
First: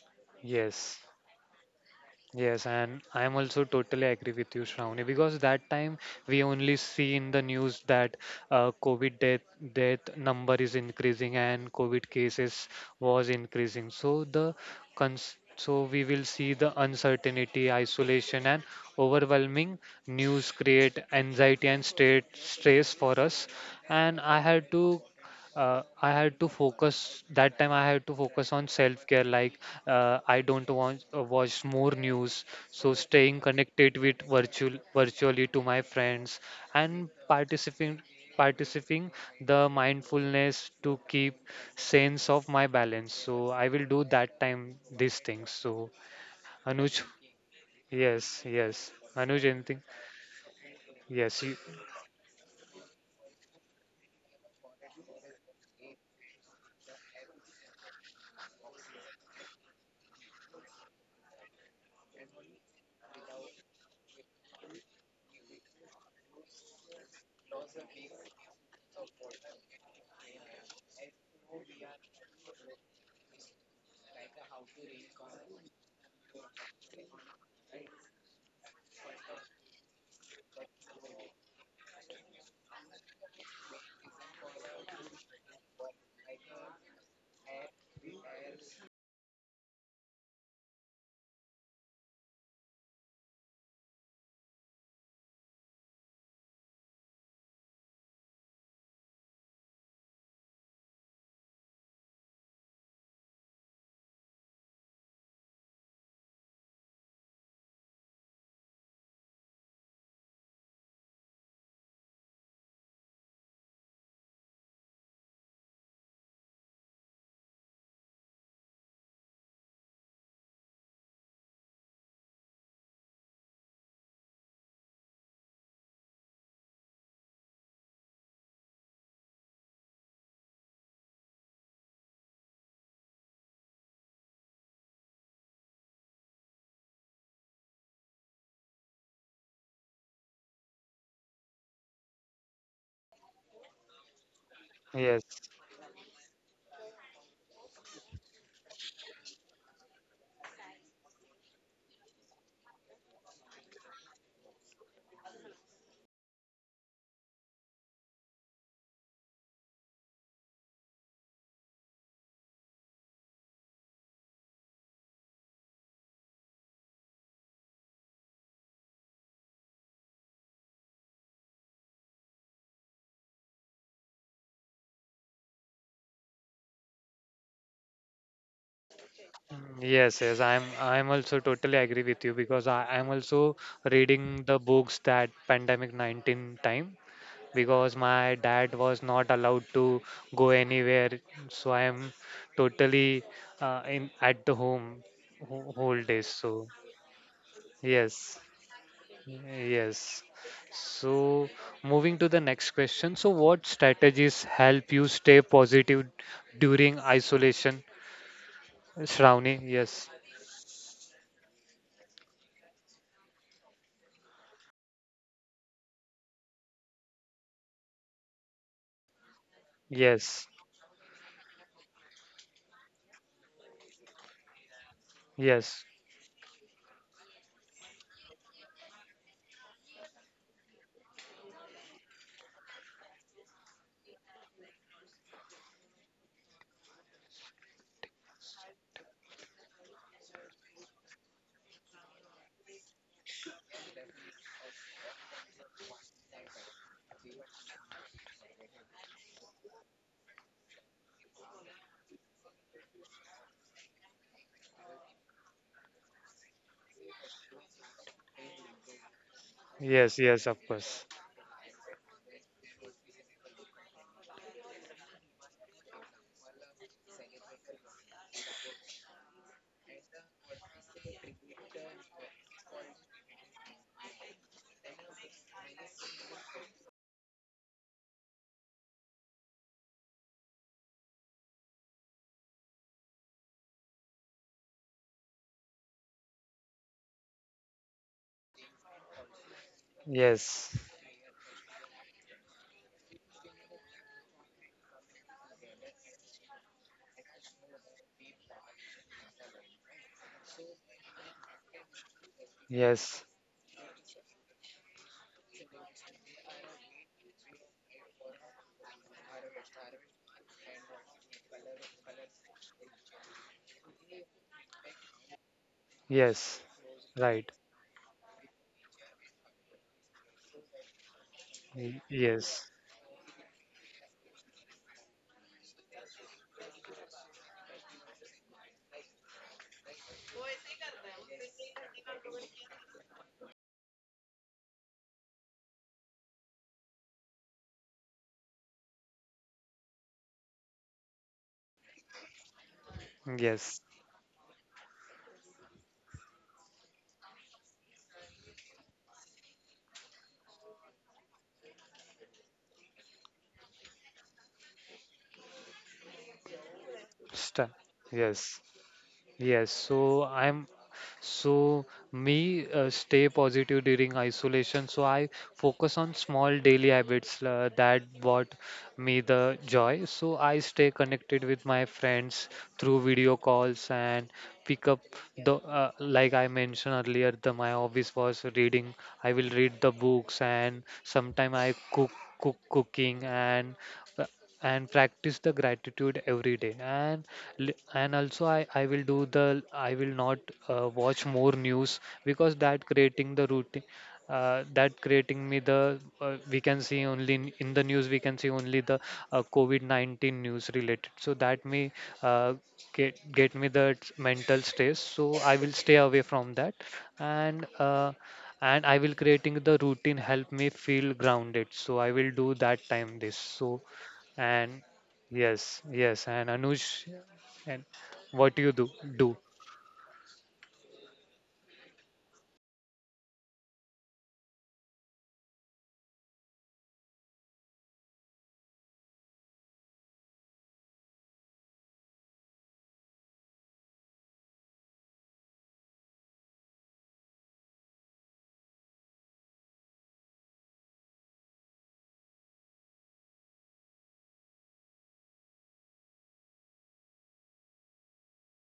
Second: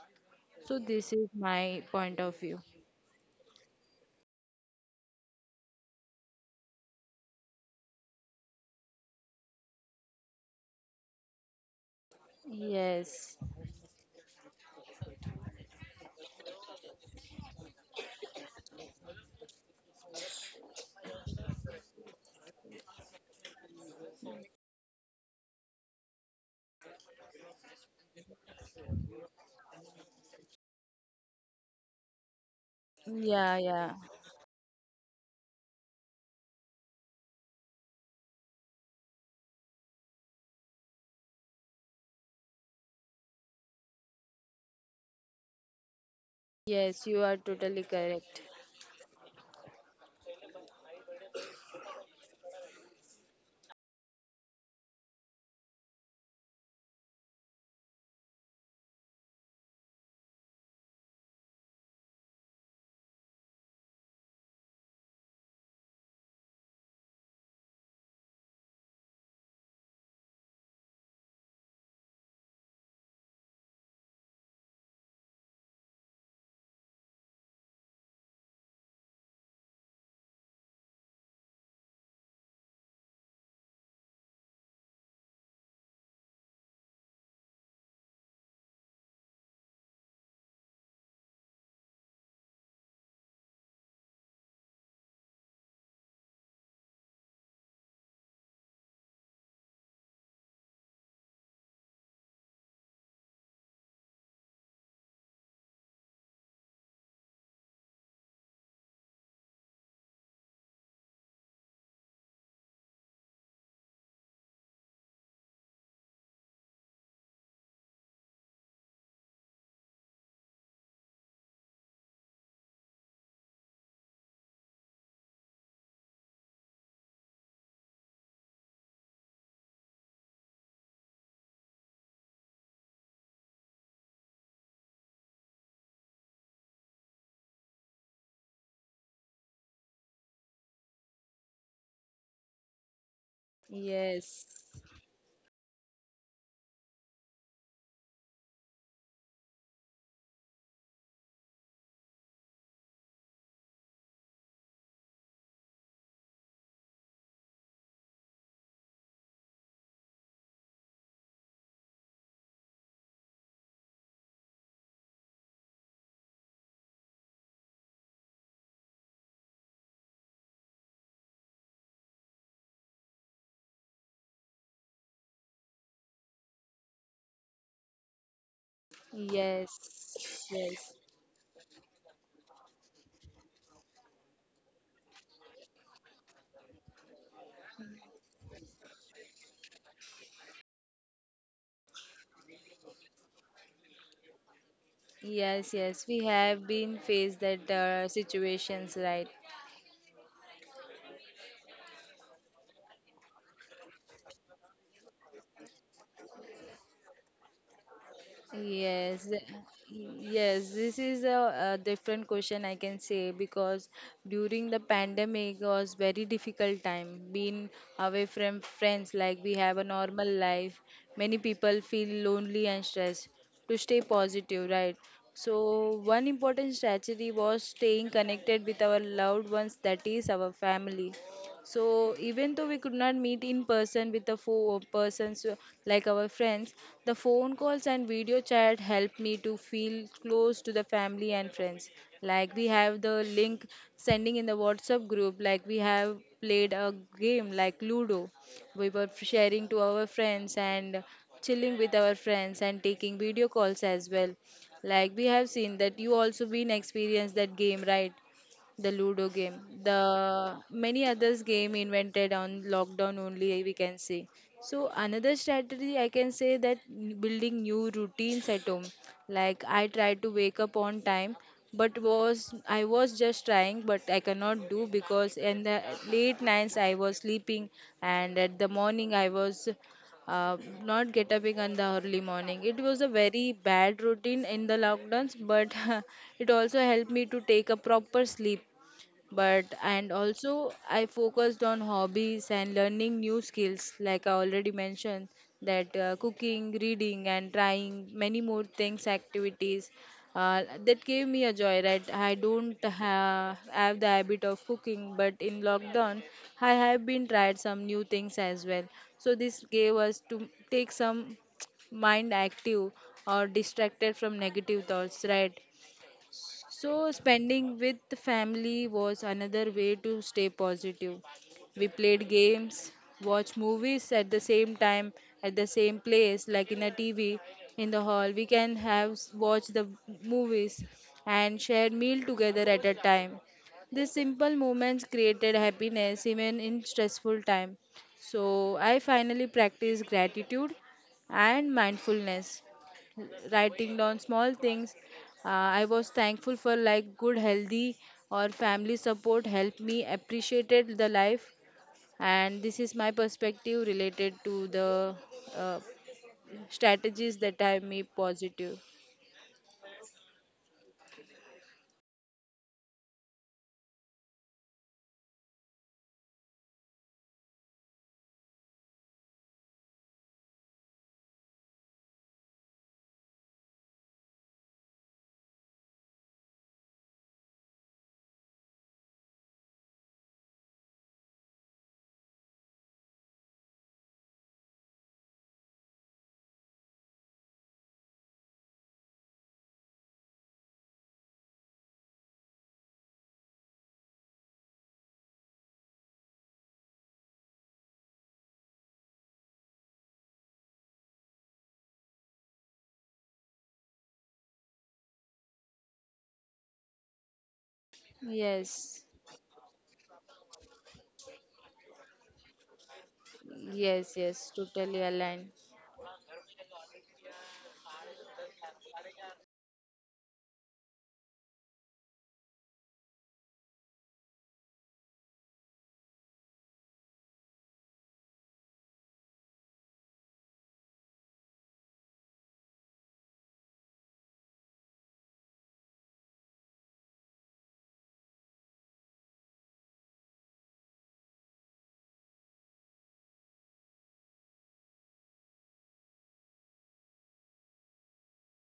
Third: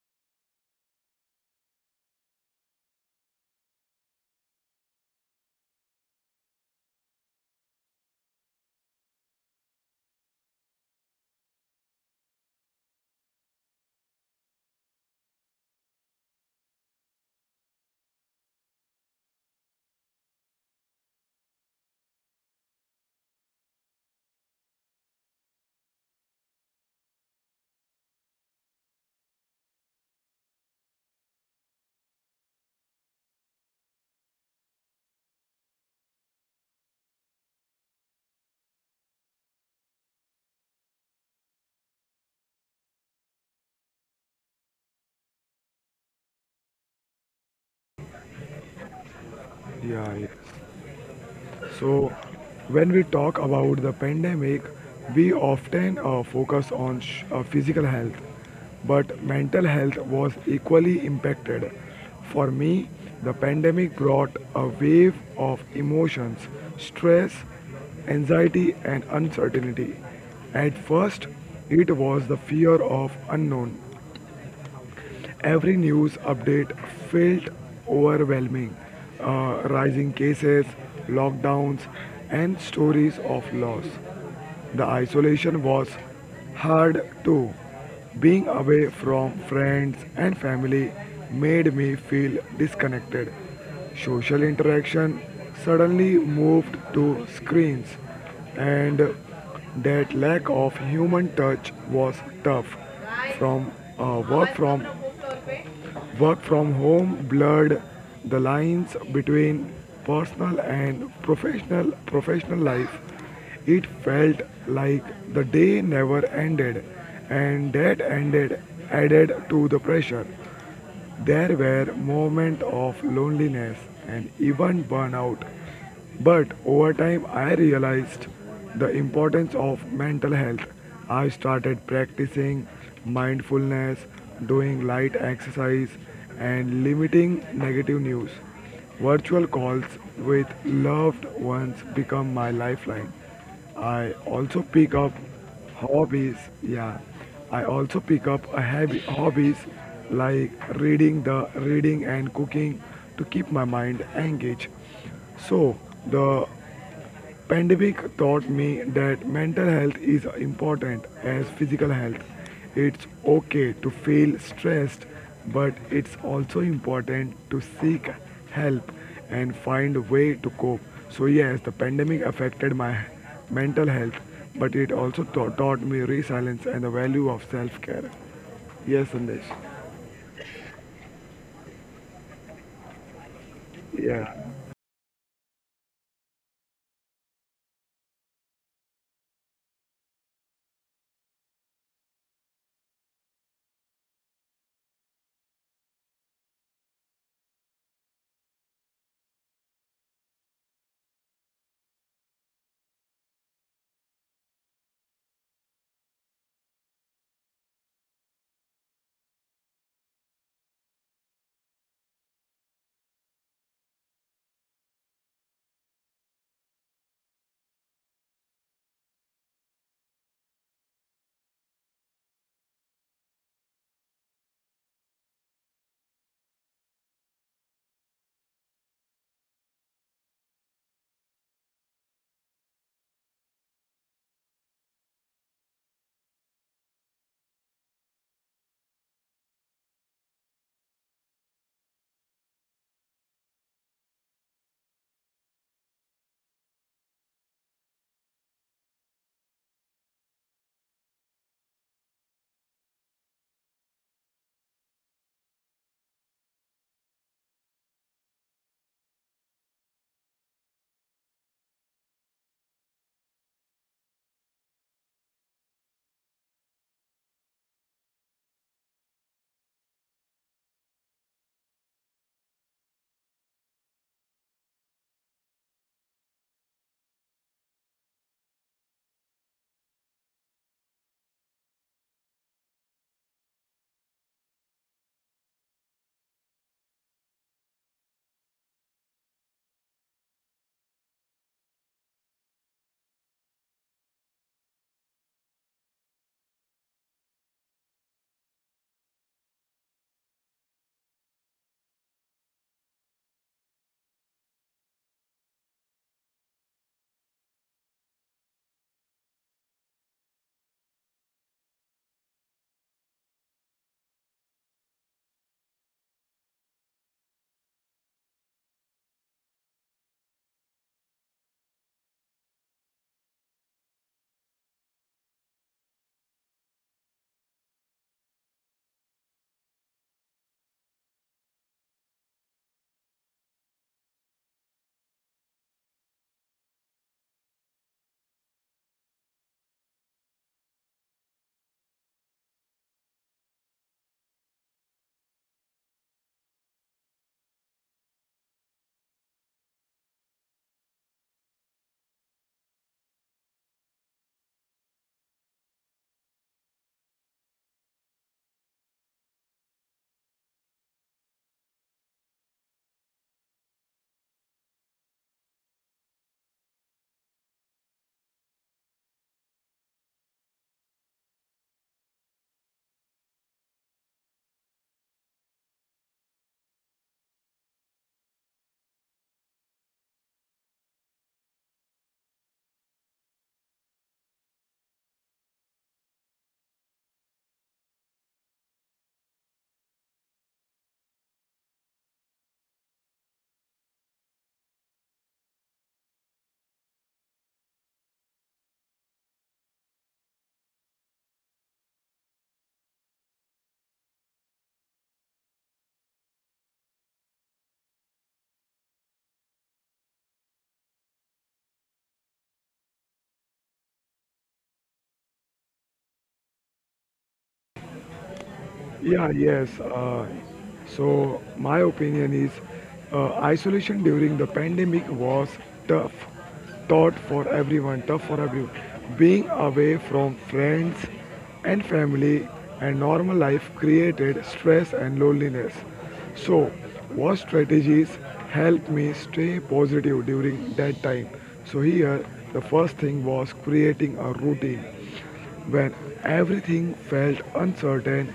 So
Yes,
this is my point of view.
yes, and I'm also totally agree with you, Shravani, because that time we only see in the news that COVID death number is increasing and COVID cases was
Yes.
increasing. So the cons so we will see the uncertainty, isolation, and overwhelming news create anxiety and state stress for us. And I had to focus that time, I had to focus on self care like I don't want watch more news, so staying
Yeah, yeah.
connected with virtually to my friends and participating the mindfulness to keep sense of my balance. So I will do that time these things so, Anuj.
Yes, you are totally correct.
Yes, yes, Anuj, anything?
Yeah, yes.
Yes, you,
So, when we talk about the pandemic, we often focus on physical health, but mental health was equally impacted. For me, the pandemic brought a wave of emotions, stress, anxiety, and uncertainty. At first, it was the fear of unknown. Every news update felt overwhelming. Rising cases, lockdowns, and stories of loss. The isolation was hard too. Being away from friends and family made me feel disconnected. Social interaction suddenly moved to screens, and that lack of human touch was tough from uh, work from work from home blurred the lines between personal and professional life. It felt like the day never ended, and that ended added to the pressure. There were moments of loneliness and even burnout, but over time I realized the importance of mental health. I started practicing mindfulness, doing light exercise, and limiting negative news. Virtual calls with loved ones become my lifeline. I
Yes.
also pick up
yes.
Hobbies, yeah. I also pick up a hab- hobbies like reading and cooking to keep my mind engaged. So the Pandemic taught me that mental health is important as physical health. It's okay to feel stressed, but it's also important to seek help and find a way to cope. So yes, the pandemic affected my mental health, but it also taught me resilience and the value of self-care. Yes, Sandesh.
Yes.
Yes, yes, I'm
Yes.
I'm also totally agree with you because I'm also reading
Yeah.
the books that pandemic 19 time because my dad was not allowed to go anywhere, so I am totally in at the home
Yes,
whole
yes. We
days. So
have been faced that
yes,
situations, right?
yes. So moving to the next question. So what strategies help you stay positive during isolation,
Yes, th-
Shravani? Yes,
yes, this is a different question I can say, because during the pandemic was very difficult time being away from friends, like we have a normal
yes,
life. Many people feel lonely and stressed to stay positive, right?
yes.
So one important strategy was staying connected with our loved ones, that is our family. So even though we could not meet in person with the four persons like our friends, the phone calls and video chat helped me to feel close to the family and friends. Like we have the link sending in the WhatsApp group, like we have played a game like Ludo. We were sharing to our friends and chilling with our friends and taking video calls as well. Like we have seen that you also been experienced that game, right? The ludo game,
Yes, yes, of
the
course.
many others game invented on lockdown only we can say. So another strategy I can say that building new routines at home, like I try to wake up on time, but was I was just trying but I cannot do, because in the late nights I was sleeping and at the morning I was uh, not get up in the early morning. It was a very bad routine in the lockdowns, but it also helped me to take a proper sleep. But and also
Yes,
I focused on hobbies and learning new skills, like I already mentioned that cooking, reading and trying many more things activities that gave me a joy, right? I don't
yes,
have the habit of cooking, but in lockdown I have been tried some new things as well. So this gave us to take some mind active or distracted from negative thoughts, right?
yes,
So,
right.
spending with the family was another way to stay positive. We
Y-
played
yes,
games, watched movies at the same time, at the same place, like in a TV in the hall. We can have watch the movies and share meal together at a time. These simple moments created happiness even in stressful time. So I finally practiced gratitude and mindfulness,
yes,
writing down small things. Uh, I was thankful for like good healthy or family support helped me appreciated the life. And this is my perspective related to the uh, strategies that
Sta,
I made
yes.
positive.
Yes, so I'm so me stay positive during isolation. So I focus on small daily habits that brought me the joy. So I stay connected with my friends through video calls and pick up the like I mentioned earlier. The my hobbies was reading. I will read the books and sometime I cooking uh, and practice the gratitude every day and and also I will do the I will not watch more news because that creating the routine that creating me the we can see only in the news we can see only the covid-19 news related so that may uh, get me the mental stress. So I will stay away from that and uh, and I
Yes,
will creating the routine help me feel grounded. So I will do that time this so.
yes, yes,
And
totally aligned.
yes, yes, and Anush, and what you do do.
Yeah, yes. Uh, so, my opinion is isolation during the pandemic was tough, tough for everyone. Being away from friends and family and normal life created stress and loneliness. So, what strategies helped me stay positive during that time? So, here the first thing was creating a routine. When everything felt uncertain,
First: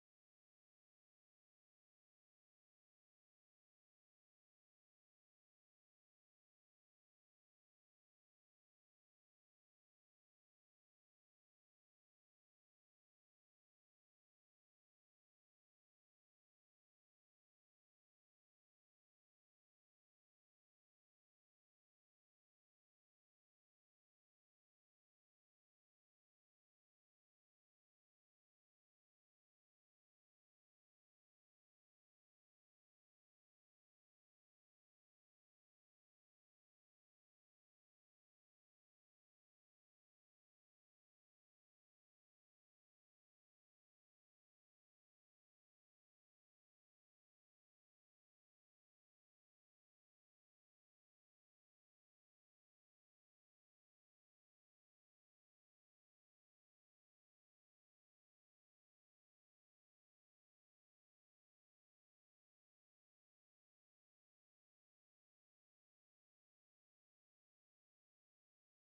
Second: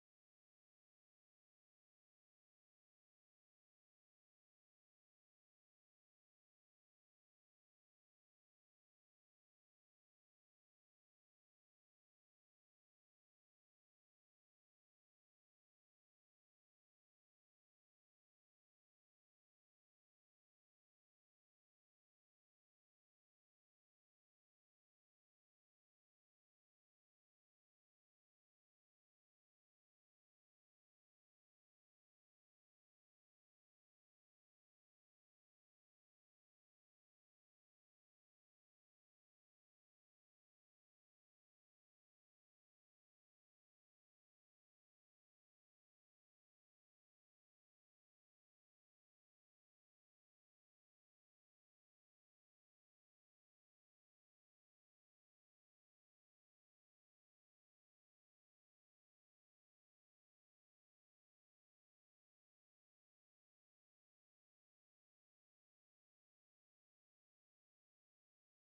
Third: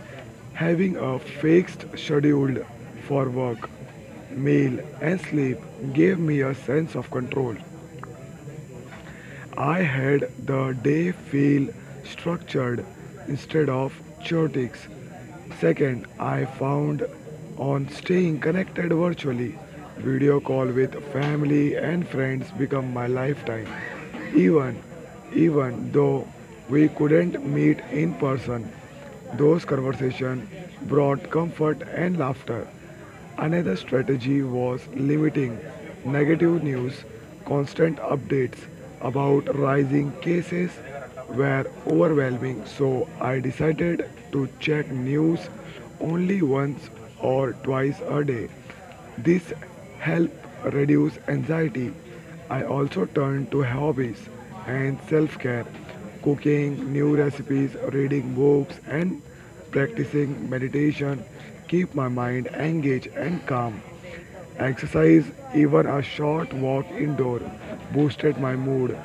having a fixed schedule for work, meal, and sleep gave me a sense of control. I had the day feel structured instead of chaotic. Second, I found on staying connected virtually. Video call with family and friends become my lifetime. Even even though we couldn't meet in person, those conversations brought comfort and laughter. Another strategy was limiting negative news, constant updates about rising cases were overwhelming, so I decided to check news only once or twice a day. This helped reduce anxiety. I also turned to hobbies and self-care, cooking new recipes, reading books and practicing meditation keep my mind engaged and calm. Exercise, even a short walk indoor, boosted my mood.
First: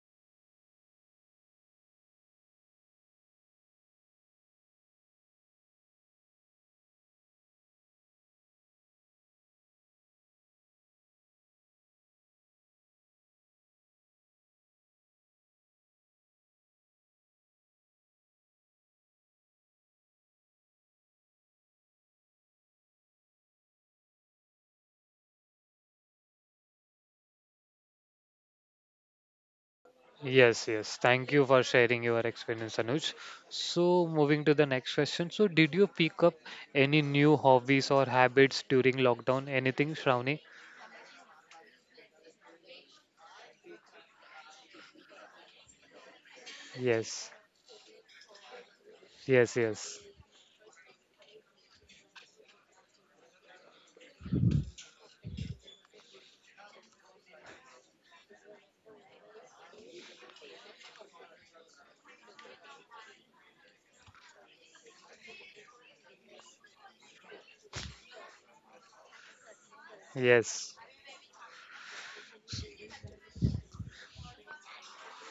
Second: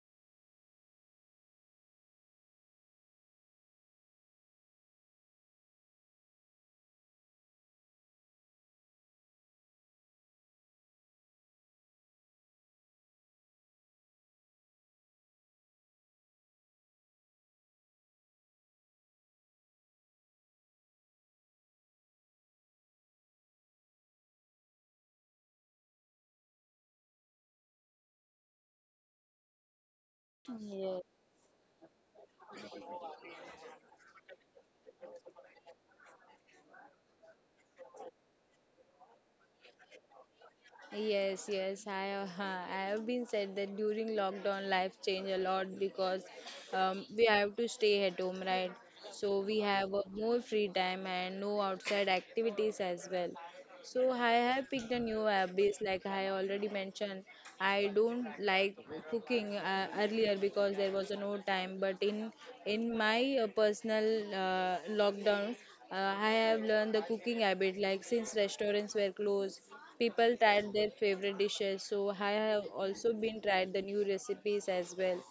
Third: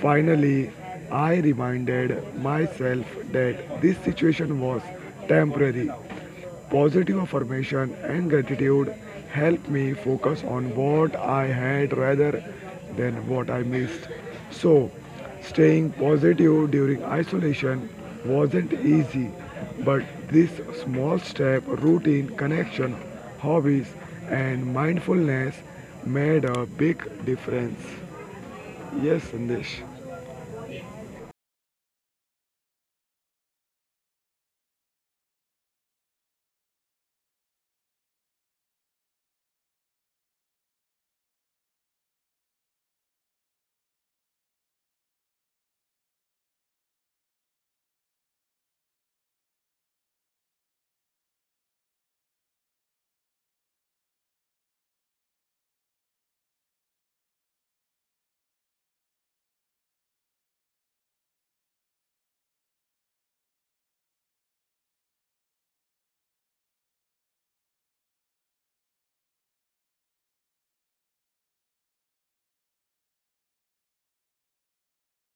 Finally, I reminded myself that this situation was temporary. Positive affirmation and gratitude helped me focus on what I had rather than what I missed. So, staying positive during isolation wasn't easy, but this small step, routine, connection, hobbies, and mindfulness made a big difference. Yes, Sandesh.
Yes, yes.
Yes.
Thank you for sharing your experience, Anuj. So, moving to the next question. So, did you pick up any new hobbies or habits during lockdown? Anything, Shravani?
Yes, yes, I have, I have been said that during lockdown life change a lot because we
Yes,
have to stay at home, right? So
yes,
we have
yes,
more free time and no outside activities as well. So I have picked a new habits, like I already mentioned. I don't like cooking earlier because there was no time. But in my personal lockdown, I have learned the cooking habit. Like since restaurants were closed, people tried
yes,
their favorite dishes. So I have also been tried the new recipes as well.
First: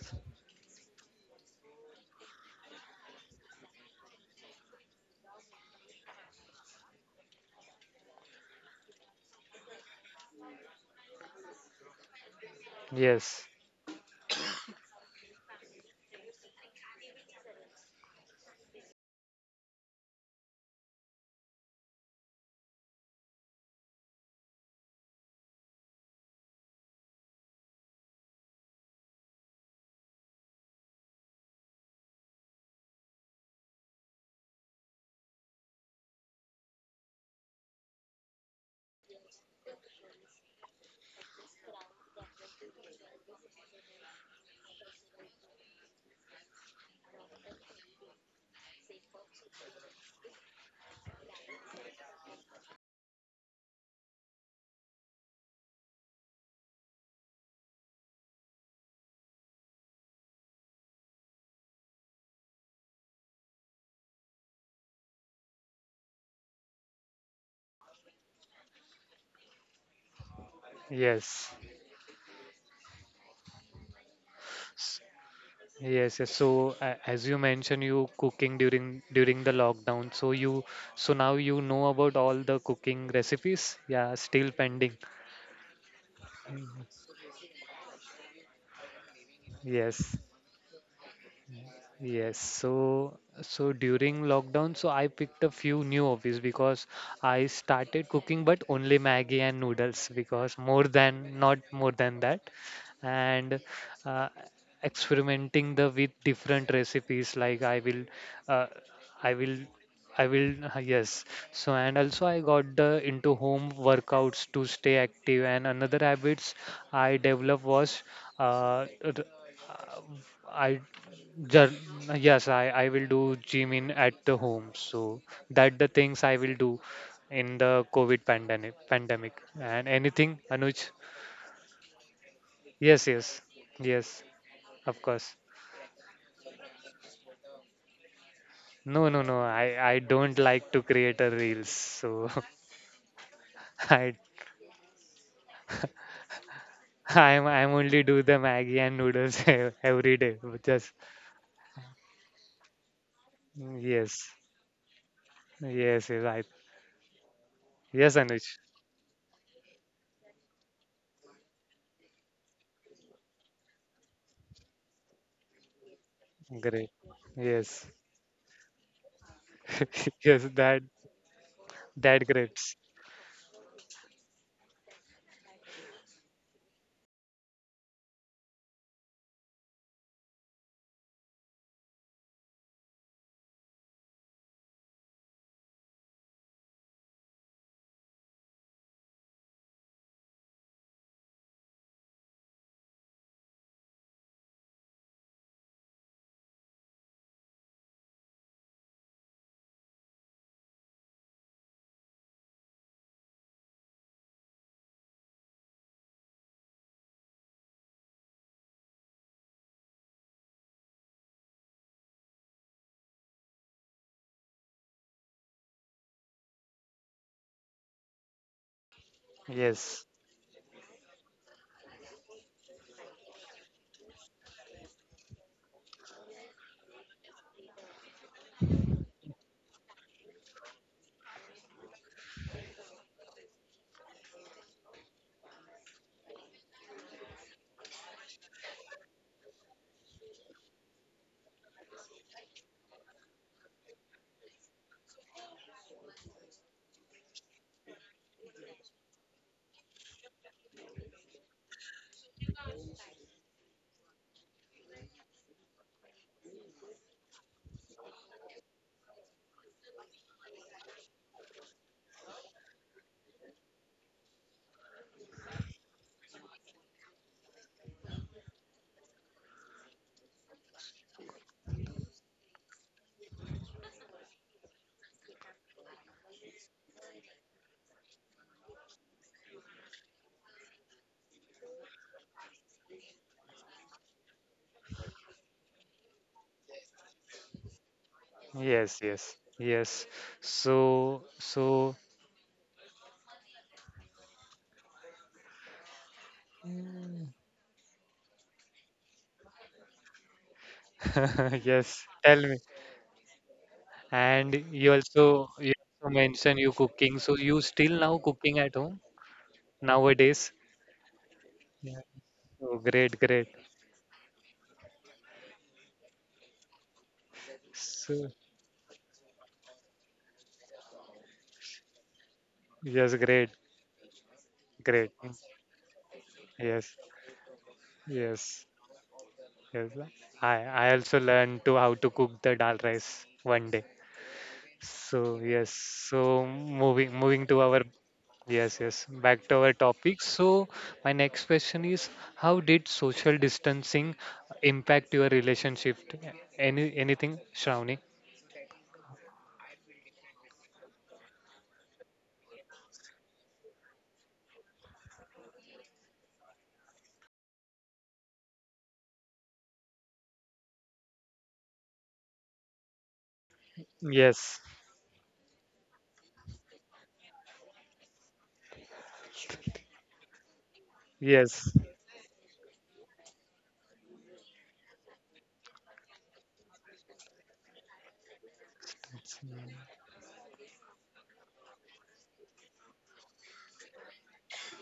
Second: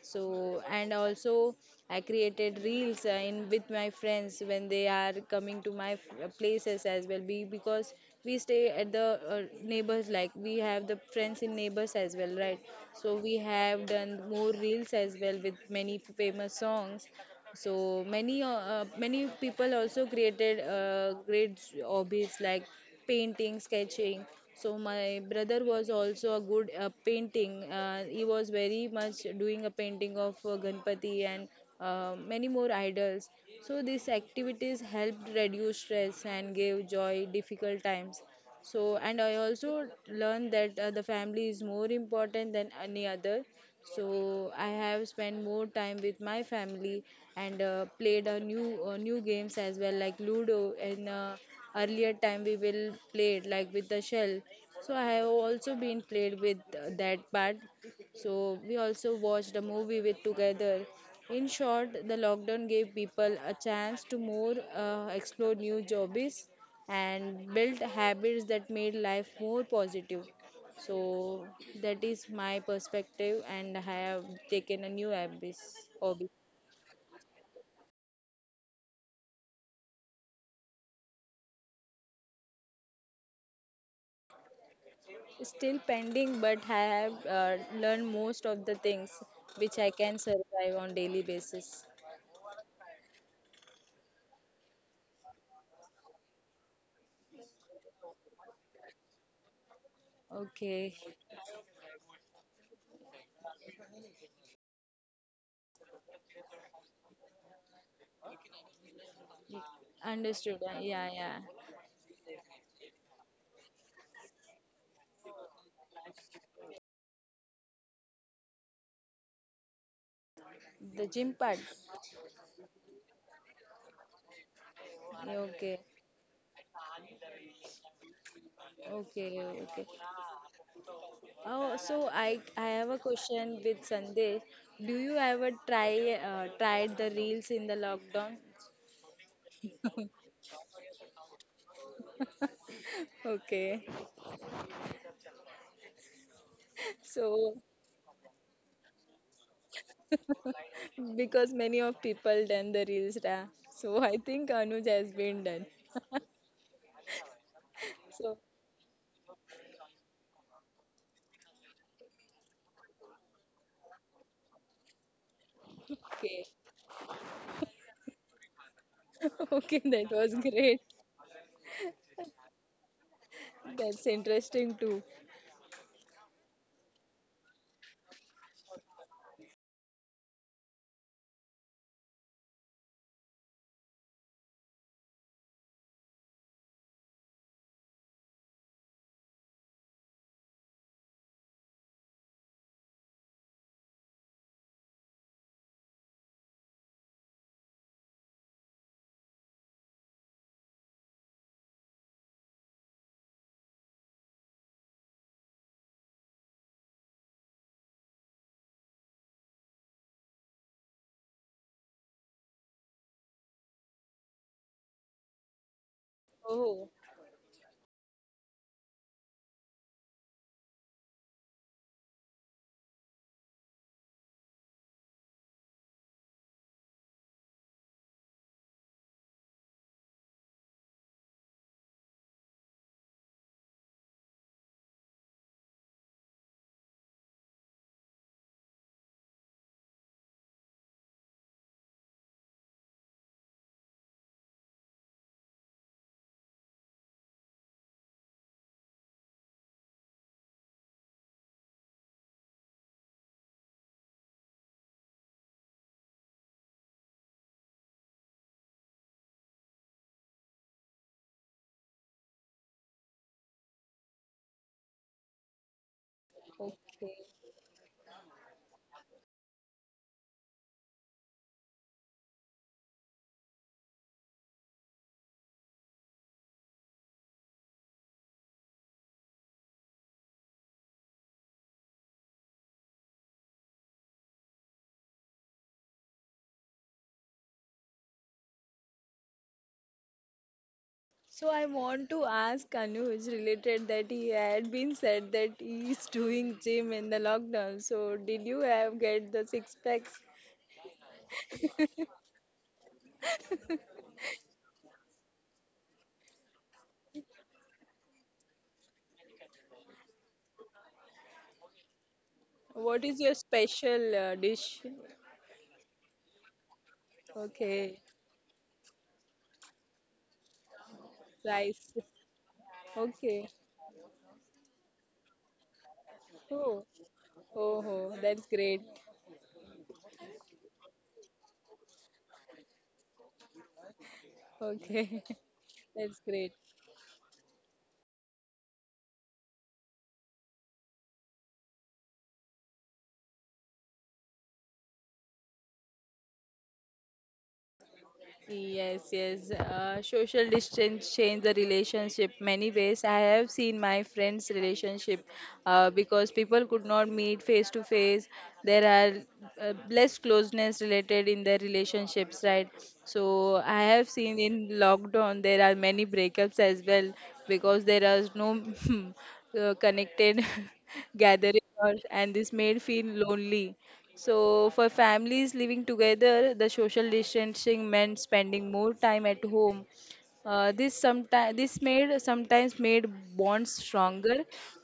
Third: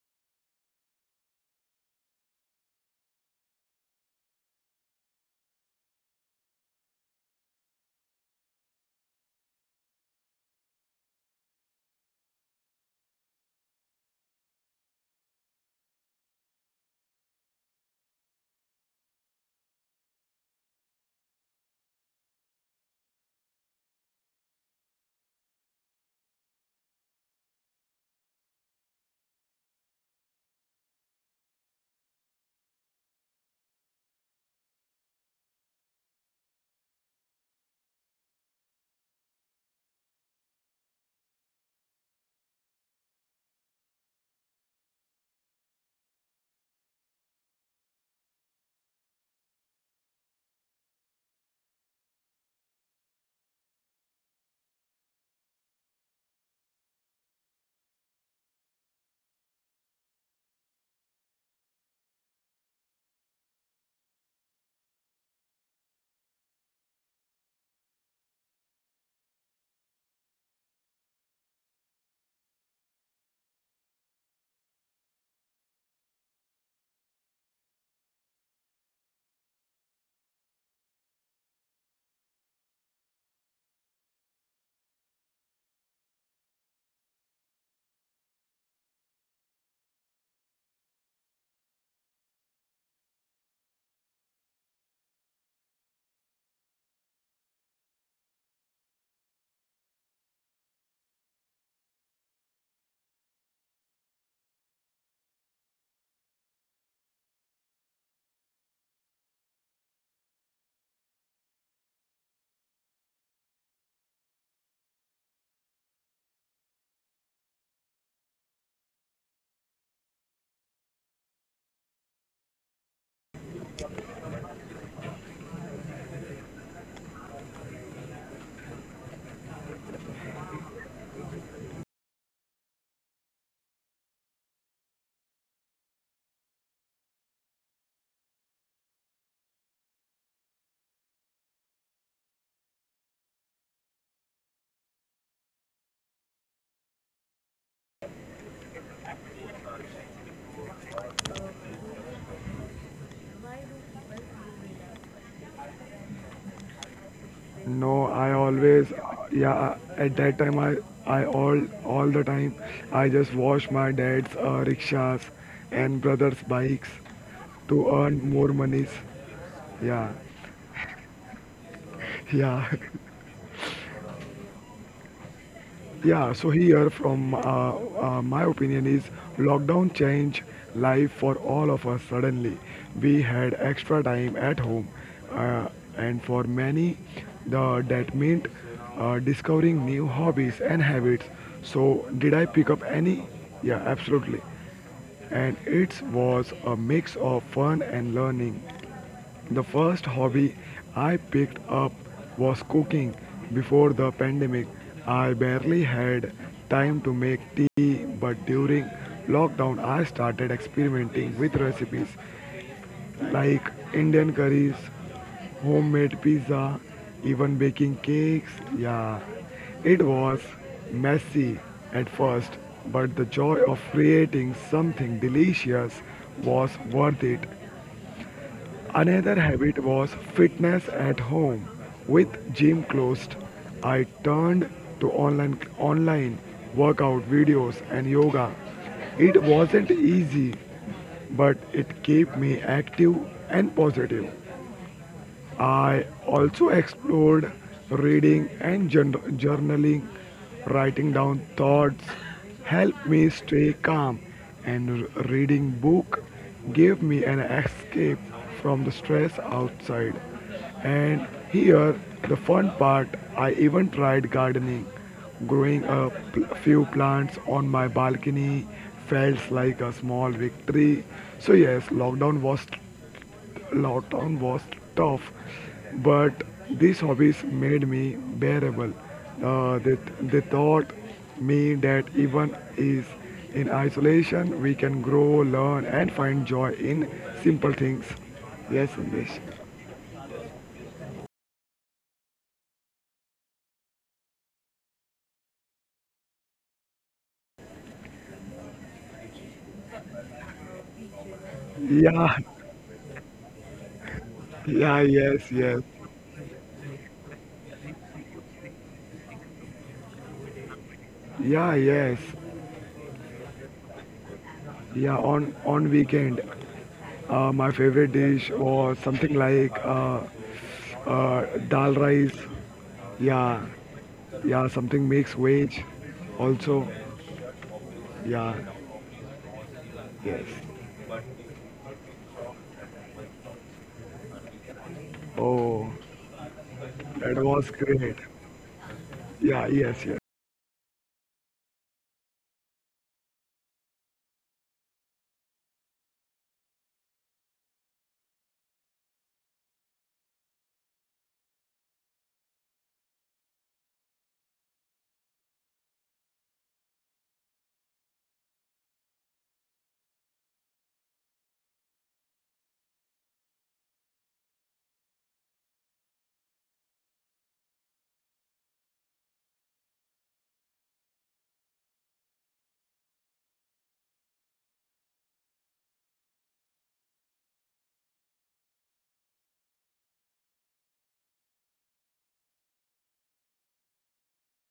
So and also I created reels in with my friends when they are coming to my places as well be, because we stay at the neighbors, like we have the friends in neighbors as well, right? So we
yes,
have done more reels as well with many famous songs. So many people also created great hobbies like painting, sketching. So my brother was also a good painting, he was very much doing a painting of ganpati and many more idols. So these activities helped reduce stress and gave joy difficult times. So and I also learned that the family is more important than any other. So I have spent more time with my family and played a new games as well, like Ludo. And Earlier time we will play it like with the shell. So I have also been played with that part. So we also watched a movie with together. In short, the lockdown gave people a chance to more explore new hobbies and build habits that made life more positive. So
yes.
that is my perspective, and I have taken a new hobbies.
Yes,
Hobby.
yes. So as you mentioned, you cooking during the lockdown. So you, so now you know about all the cooking recipes. Yeah, still pending.
Still pending, but I have learned most of the things which I can
Yes.
survive on daily basis.
Yes, so during lockdown, so I picked a few new hobbies because I started cooking, but only Maggie and noodles because more
Okay,
than not more than that, and uh, experimenting the with different recipes like I will, uh, I will, I will.
understood. Yeah,
Yes.
yeah.
So and also I got the into home workouts to stay active, and another habits I developed was uh, r- I
The gym part.
Jar- yes, I will do gym in at the home. So
Okay,
that the things I will do in the COVID pandemic
okay,
pandemic.
okay.
And anything, Anuj?
Oh, so I have a
Yes, yes.
question with
Yes,
Sandesh. Do
of
you
course.
ever try tried the reels in the lockdown?
No, no, no. I don't like to create a reels. So
Okay,
I I'm
so
I'm only do the Maggie and noodles every day. Just
because many of people done the reels ra. So I
yes.
think Anuj has been done.
Yes, yes. I,
No,
yes,
I
So
Anuj.
always, yeah, at that time, I all the time, I just wash my dad's rickshaws and brother's
okay,
bikes
Great.
to
Yes.
earn more monies.
okay,
Yeah,
that was
Yes,
great.
that that
yeah.
grapes.
That's interesting too.
Yeah, so here from my opinion is lockdown changed life for all of us suddenly. We had extra time at home uh, and for many the that meant discovering new hobbies and habits. So did I pick up any? Yeah, absolutely, and it was a mix of fun and learning. The first hobby I picked up was cooking. Before the pandemic, I barely had time to make tea, but during lockdown, I started experimenting with recipes like Indian curries, homemade pizza,
Oh,
even baking cakes. Yeah, it
Yes.
was messy at first, but the joy of creating something delicious was worth it. Another habit was fitness at home. With gym closed, I turned to online workout videos and yoga. It wasn't easy, but it kept me active and positive. I also explored reading and journaling. Writing down thoughts helped me stay calm, and reading book gave me an escape from the stress outside. And here, the fun part, I even tried gardening. Growing a few
okay.
plants on my balcony felt like a small victory. So yes, Lockdown was tough, but these hobbies made me bearable. They they, taught me that even is in isolation, we can grow, learn, and find joy in simple things. Yes,
Yes, yes,
Sandesh.
yes. So,
So I
so,
want to ask Anuj related that he had been said that he is doing gym in the
mm.
lockdown. So did you have get the six packs?
Yes,
Yeah,
tell me. And
yeah, yes,
you
yes,
also mentioned you cooking. So you still now cooking at home nowadays?
yeah,
Yeah.
yes,
Oh,
What
great,
is your
great.
special dish?
yeah. On weekend,
Okay,
my
So,
favorite dish was something like
rice.
dal rice.
yes,
Okay.
great,
Yeah, Yeah,
great. Mm.
something makes wage.
Oh,
Yes,
Also,
oh, oh, that's
yes,
great.
yeah,
yes. I,
yes.
I also learned to how to cook the dal rice one day.
Okay,
So yes,
Oh,
that's
so
great.
moving moving to
that
our,
was great.
yes, yes, back to our
Yeah,
topic.
yes, yes.
So my next question is, how did social distancing impact your relationship? Any anything, Shravani?
Yes, yes. Social distance change the relationship many ways. I have seen my friends' relationship because people could not meet face to face. There are less closeness related in their relationships, right? So I have seen
Yes,
in lockdown there are many breakups as well because there is no connected gathering,
yes,
or- and this made feel lonely. So, for families living together, the social distancing meant spending more time at home. This sometimes this made sometimes made bonds stronger,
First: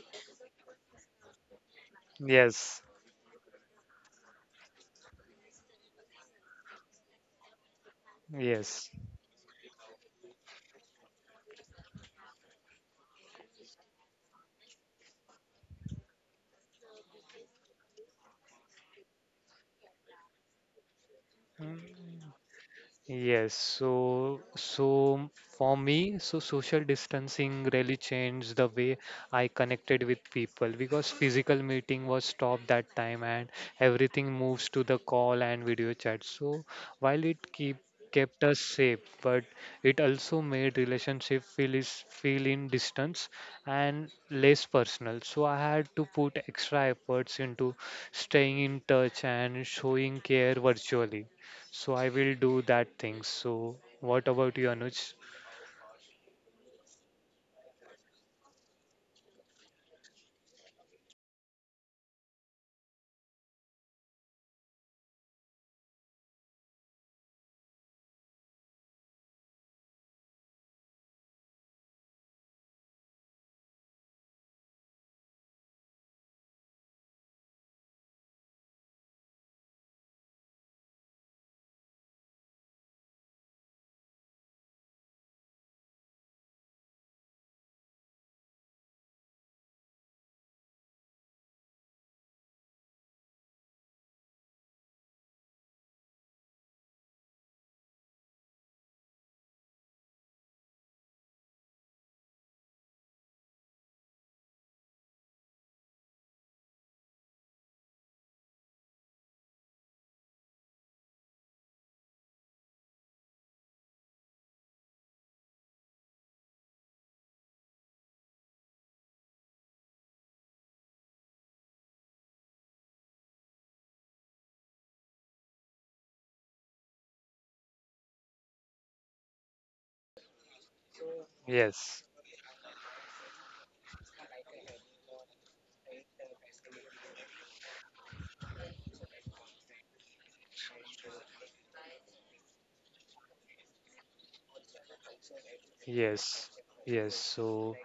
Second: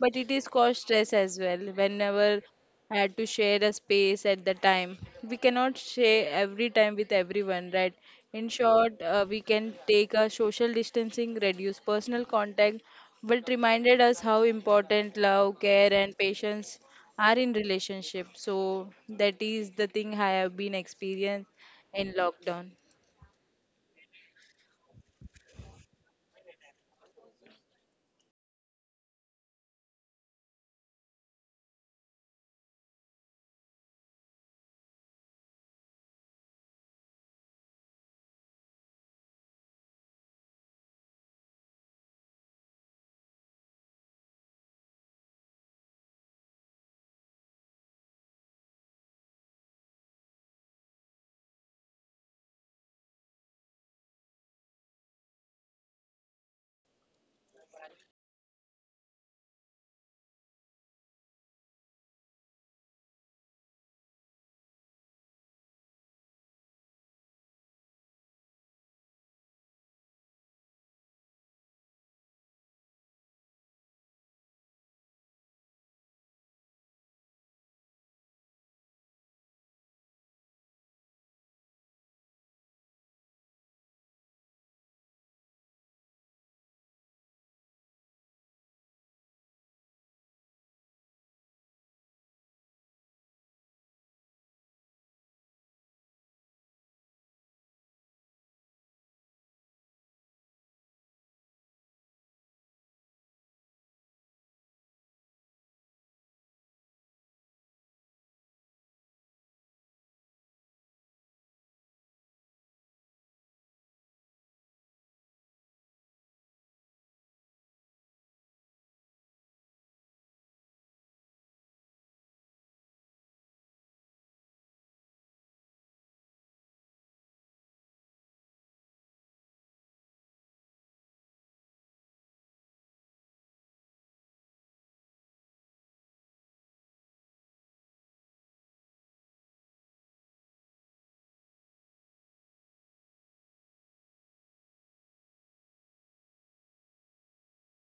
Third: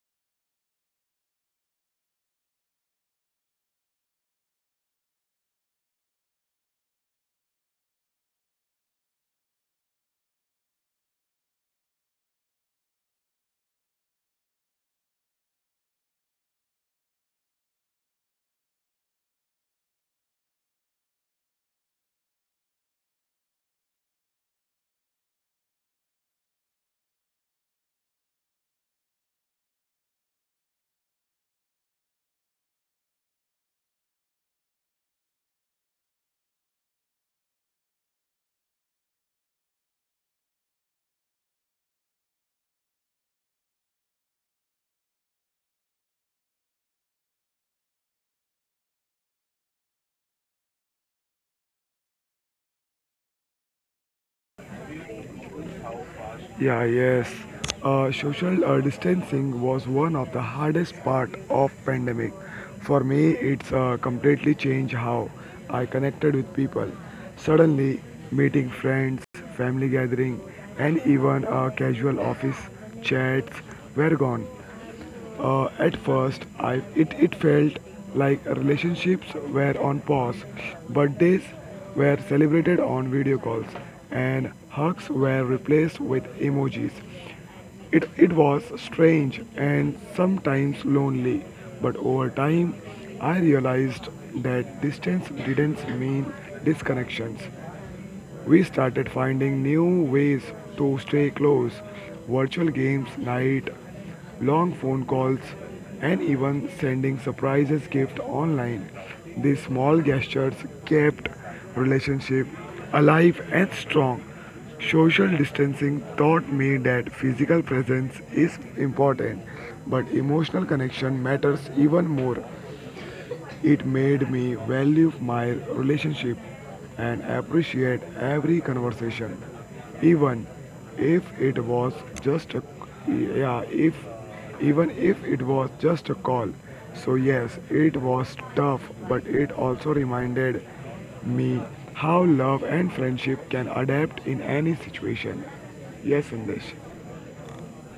but it is caused stress as well. Whenever
yes,
had to share a space at the time. We cannot share every time with everyone, right? In
yes.
short, we can take a social distancing, reduce personal contact, but reminded us how important love, care, and patience are in relationship. So that is the thing I have been experienced in lockdown.
Yes, so for me, so social distancing really changed the way I connected with people because physical meeting was stopped that time and everything moves to the call and video chat. So while it keep kept us safe, but it also made relationship feel in distance and less personal. So I had to put extra efforts into staying in touch and showing care virtually. So I will do that thing. So what about you, Anuj?
Yeah, yes. Social distancing was one of the hardest part of pandemic. For me, it's completely changed how I connected with people. Suddenly, meeting friends, family gathering, and even casual office chats were gone. At first, it felt like relationships were on pause, birthdays were celebrated on video calls, and hugs were replaced with emojis. It was strange and sometimes lonely, but over time, I realized that distance didn't mean disconnections. We started finding new ways to stay close, virtual games night, long phone calls, and even sending surprises gift online. These small gestures kept relationship alive and strong. Social distancing taught me that physical presence is important, but emotional connection matters even more. It made me value my relationship and appreciate every conversation, even if it was
Yes,
just a yeah, if even if it was just a call. So yes, it was tough, but it also reminded me how love and friendship can adapt in any situation. Yes,
yes,
Sandesh.
yes. So,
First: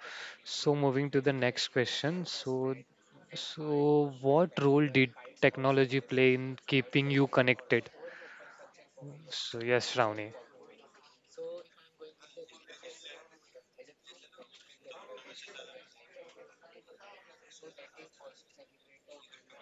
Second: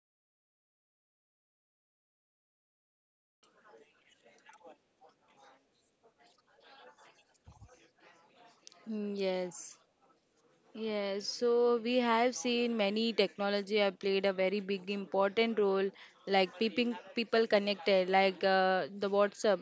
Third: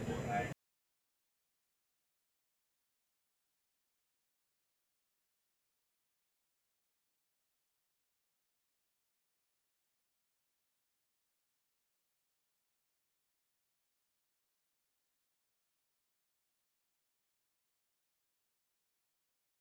so moving to the next question. So, what role did technology play in keeping you connected?
Mm,
So
yes.
yes, Shravani.
Yes, so we have seen many technology have played a very big important role, like keeping people connected, like the WhatsApp,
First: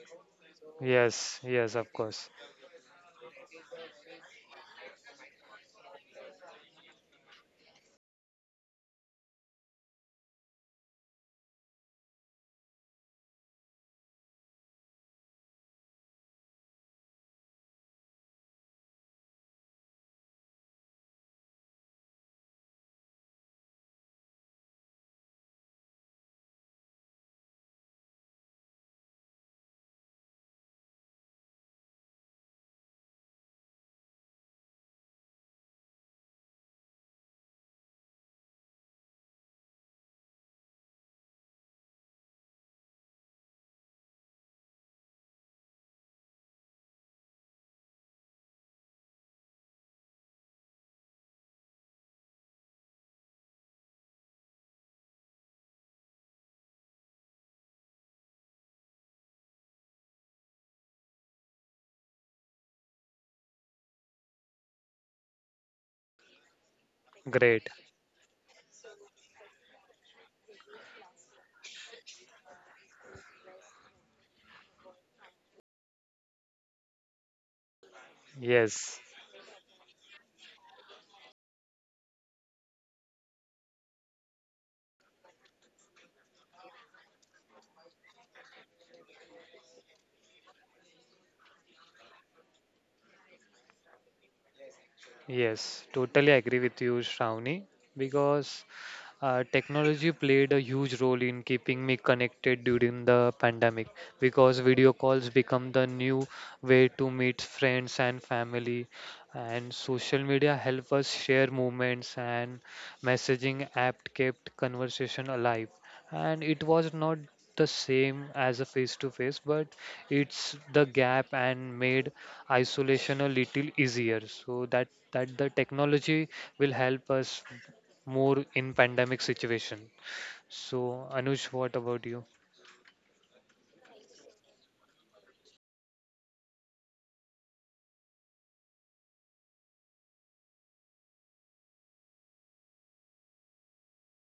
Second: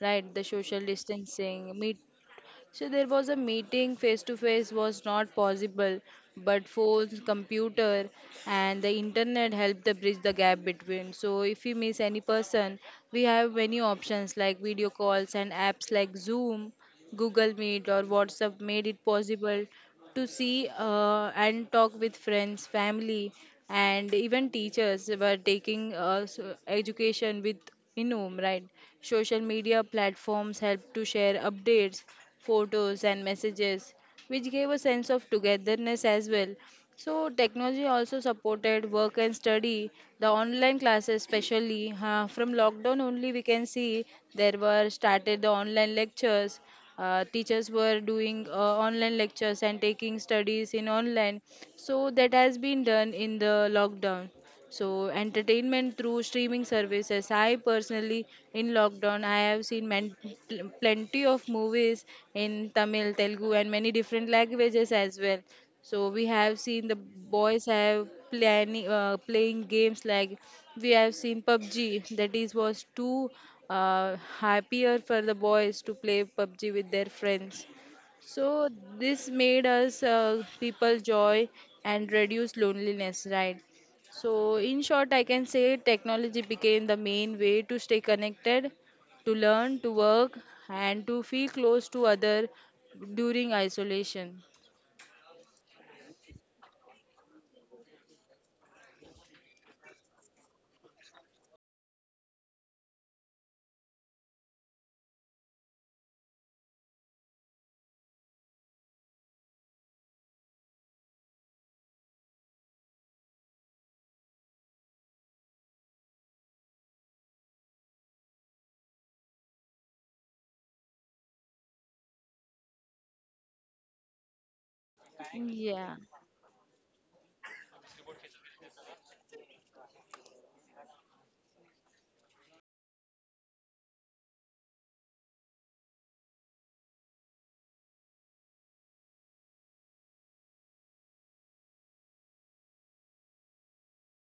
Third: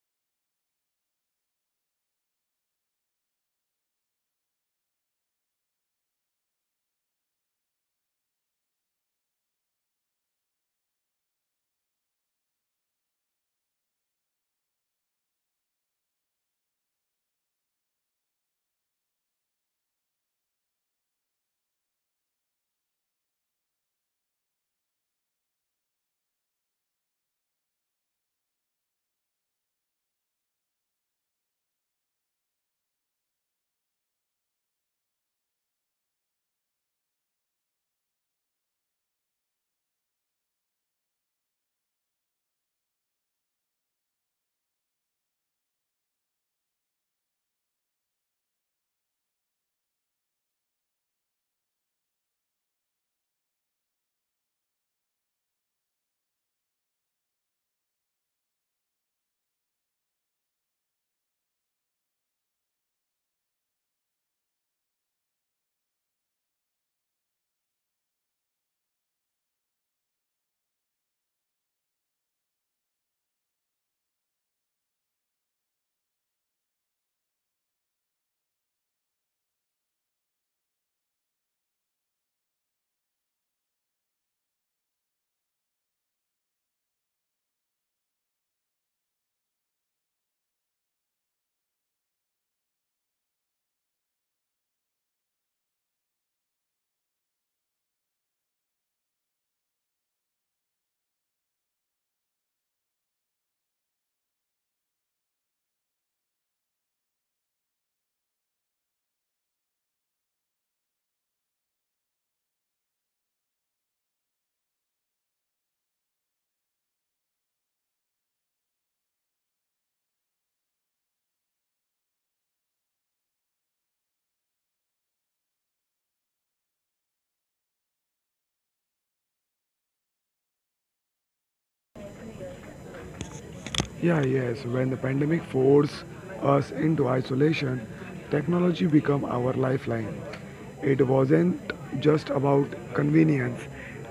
right? The social
Yes, yes,
distancing,
of
meet.
course.
So there was a meeting face to face was not possible, but phones, computer, and the internet helped the bridge the gap between. So if we miss any person, we have many options like video calls and apps like Zoom, Google Meet, or WhatsApp made it possible to see and talk with friends, family, and even teachers were taking education with in home, right? Social media platforms help to share updates, photos, and messages, which gave a sense of togetherness as well. So, technology also supported work and study, the online classes, especially from lockdown only, we can see there were started the online lectures. Teachers were doing online lectures and taking studies in online. So, that has been done in the lockdown. So, entertainment through streaming services. I personally, in lockdown, I have seen plenty of movies in Tamil, Telugu, and many different languages as well. So, we have seen the boys
Great.
have planning playing games like we have seen PUBG. That is was too happier for the boys to play PUBG with their friends. So
Yes.
this made us people joy and reduce loneliness, right? So, in short, I can say technology became the main way to stay connected, to learn, to work, and to feel close to other during isolation.
Yes, totally agree with you, Shravani, because technology played a huge role in keeping me connected during the pandemic because video calls become the new way to meet friends and family, and social media help us share moments and messaging app kept conversation alive. And it was not the same as a face to face, but it's the gap and made isolation a little easier. So that that the
Yeah.
technology will help us more in pandemic situation so, Anuj, what about you?
Yeah, yes. When the pandemic forced us into isolation, technology became our lifeline. It wasn't just about convenience,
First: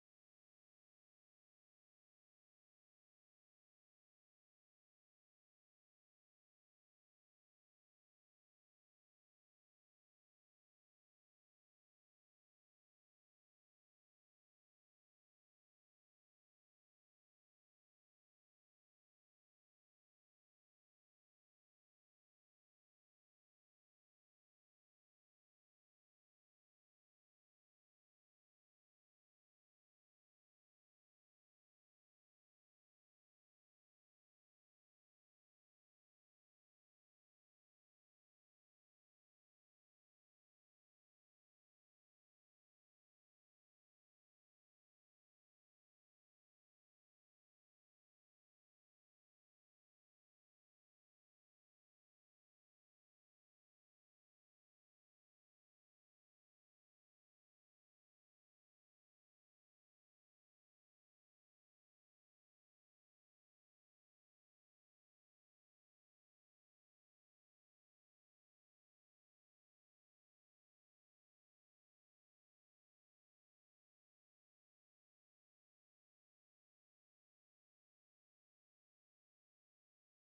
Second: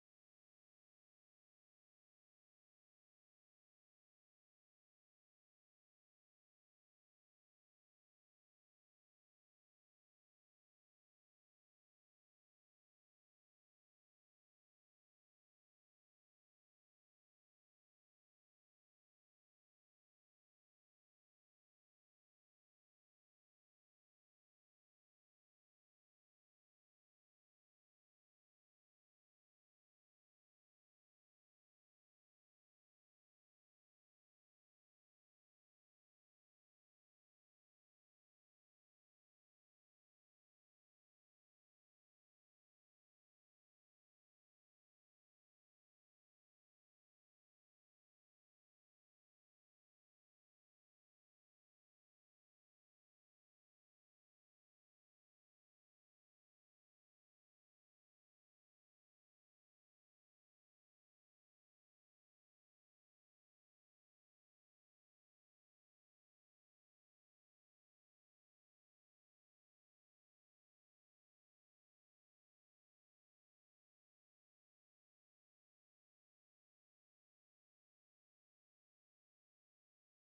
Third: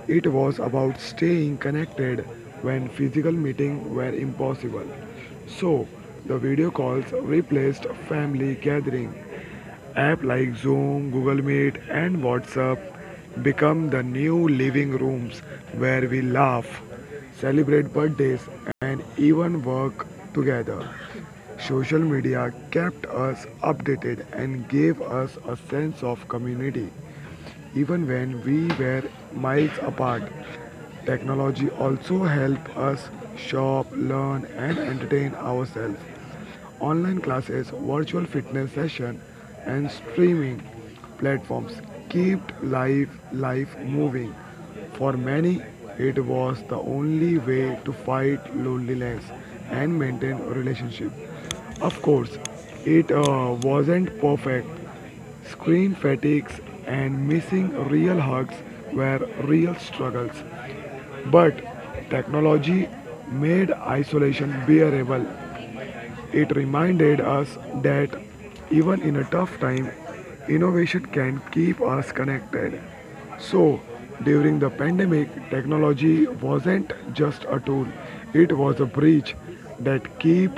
it was about staying connected when physical meetings were impossible. So, the video calls replaced family gathering. Apps like Zoom, Google Meet, and WhatsApp become the new living rooms where we laugh, celebrate birthdays, and even work together. Social media kept us updated and gave us a sense of community even when we were miles apart. Technology also helped us shop, learn, and entertain ourselves. Online classes, virtual fitness sessions, and streaming platforms kept life moving. For many, it was the only way to fight loneliness and maintain a relationship. Of course, it wasn't perfect. Screen fatigues and missing real hugs were real struggles, but technology made isolation bearable. It reminded us that even in a tough time, innovation can keep us connected. So, during the pandemic, technology wasn't just a tool, it was a bridge that keep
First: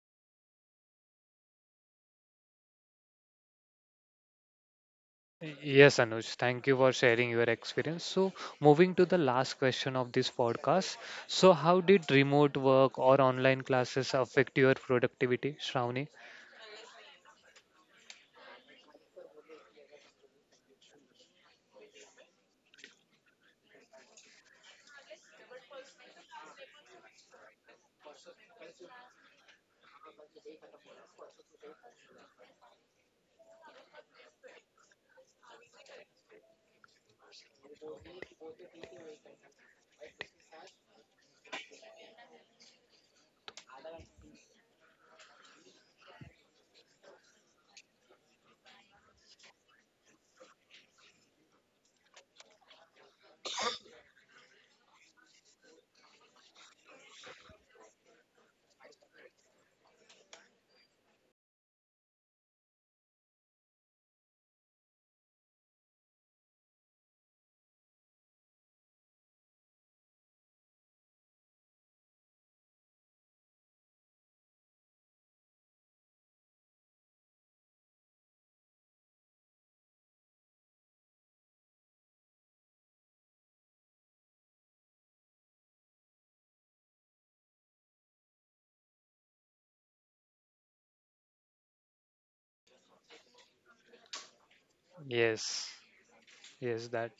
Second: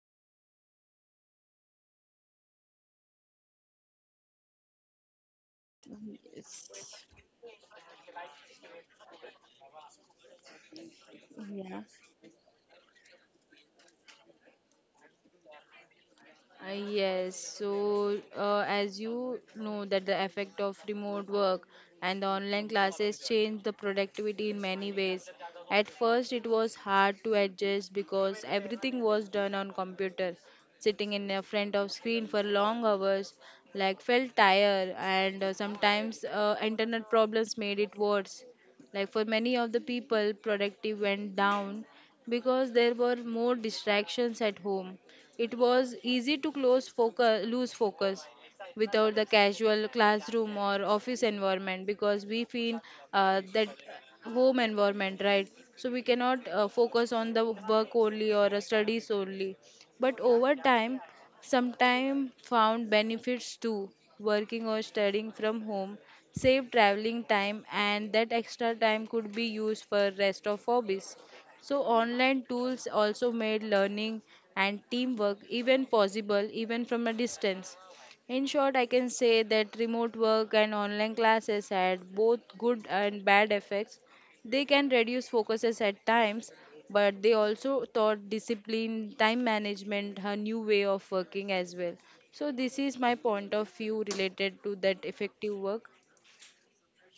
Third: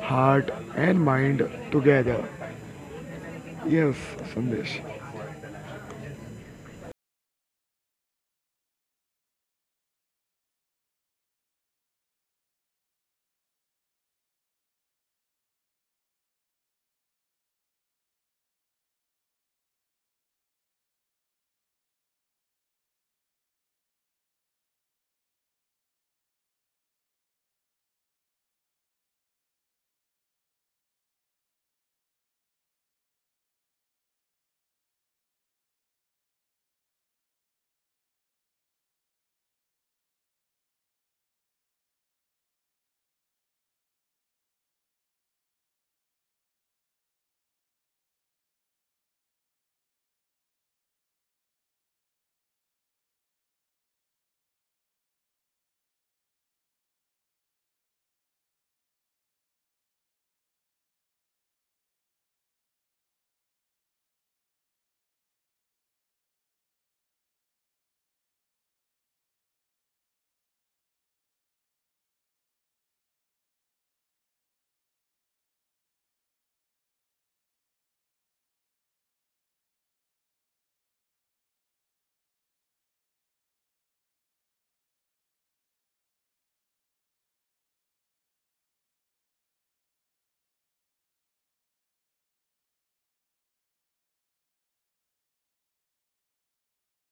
heart and mind together. Yes, Sandesh.
Yes, Anuj, thank you for
Yes.
sharing your experience. So, moving to the last question of this podcast. So, how
Yeah.
did remote work or online classes affect your productivity, Shravani?
Yes, so as you know that the effect of remote work and the online classes changed the productivity in many ways. At first, it was hard to adjust because everything was done on computer. Sitting in a front of screen for long hours, like felt tired, and sometimes internet problems made it worse. Like for many of the people, productivity went down because there were more distractions at home. It was easy to lose focus without the casual classroom or office environment because we feel that home environment, right? So we cannot focus on the work only or studies only. But over time, sometimes found benefits too. Working or studying from home saved traveling time and that extra time could be used for rest of hobbies. So online tools also made learning and teamwork even possible even from a distance. In short, I can say that remote work and online classes had both good and bad effects, they can reduce focuses at times, but they also taught discipline, time management, a new way of working as well. So, this is my point of view related to that effective
Yes,
work.
yes, that.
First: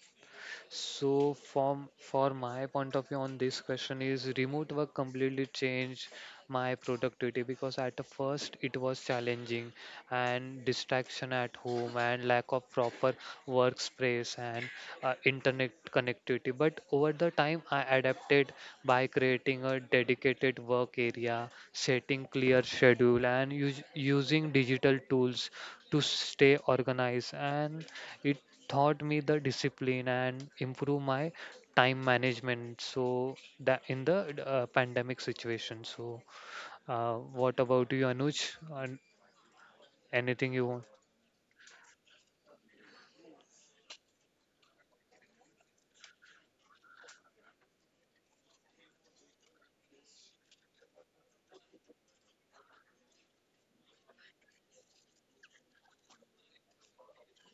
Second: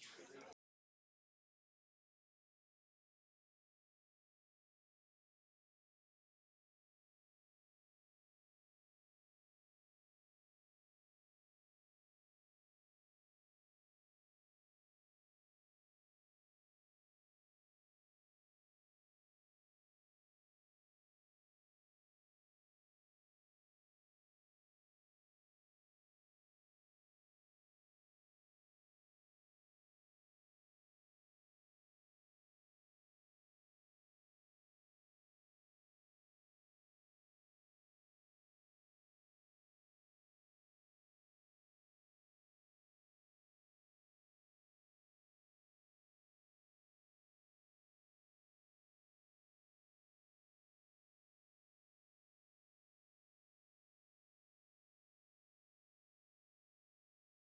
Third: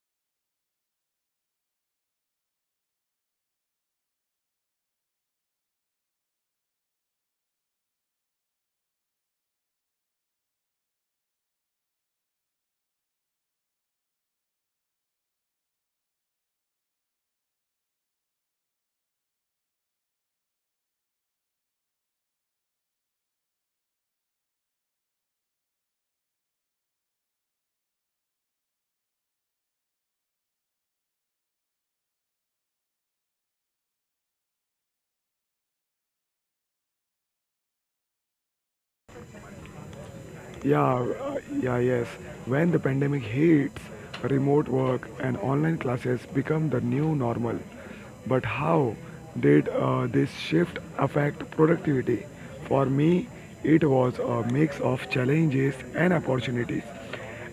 So from for my point of view on this question is remote work completely changed my productivity because at the first it was challenging and distraction at home and lack of proper workspace and internet connectivity. But over the time I adapted by creating a dedicated work area, setting clear schedule and using digital tools to stay organized, and it taught me the discipline and improve my time management so that in the pandemic situation. So uh, what about you, Anuj? An- Anything you want?
Yeah, yeah, yes. When the pandemic hits, remote work and online classes become the new normal. But how did this shift affect productivity? For me, it was a mix of challenges and opportunities.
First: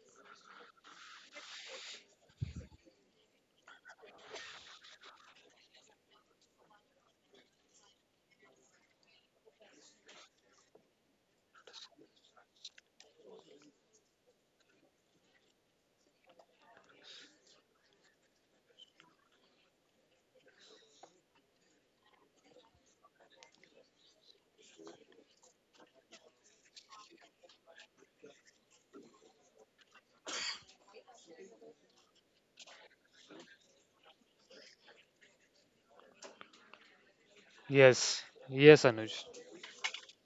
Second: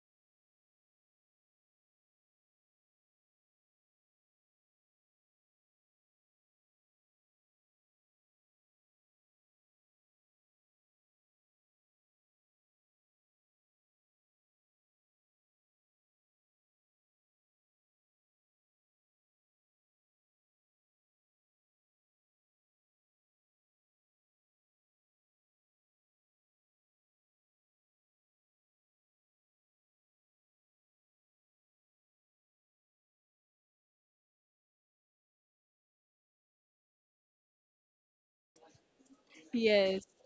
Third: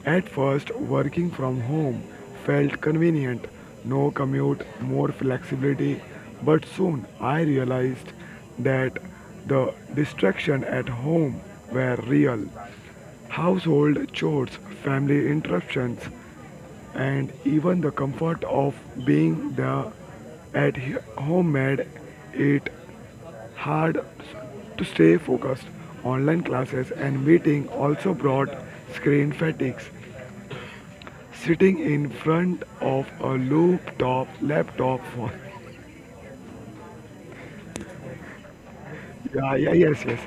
At first, working from home felt convenient, no commute, more flexibility, but soon I realized that the distraction at home were real. Household chores, family interruptions, and even the comfort of being the at home made it hard to stay focused. Online classes and meeting also brought screen fatigues. Sitting in front of a laptop for
Yes, yes, Anuj,
Yeah, yeah, yes,
Yes,
yes.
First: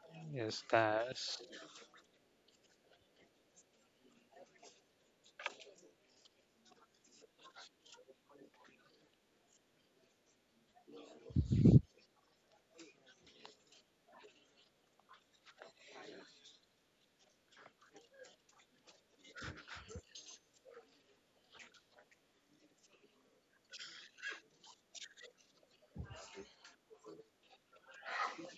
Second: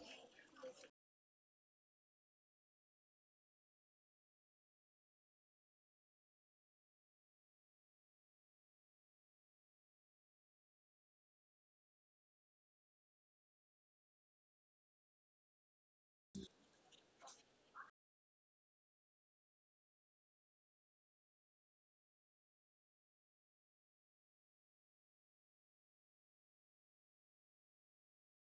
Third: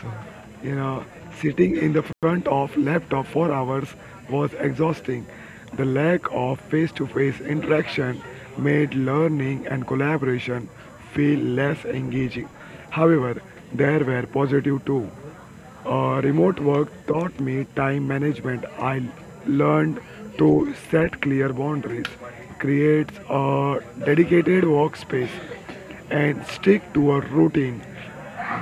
So,
yes,
you know,
that's.
sitting in the front of laptop for hours was exhausting. The lack of face-to-face interaction made learning and collaboration feel less engaging. However, there were positive too. Remote work taught me time management. I learned to set clear boundaries, create a dedicated workspace, and stick to a routine.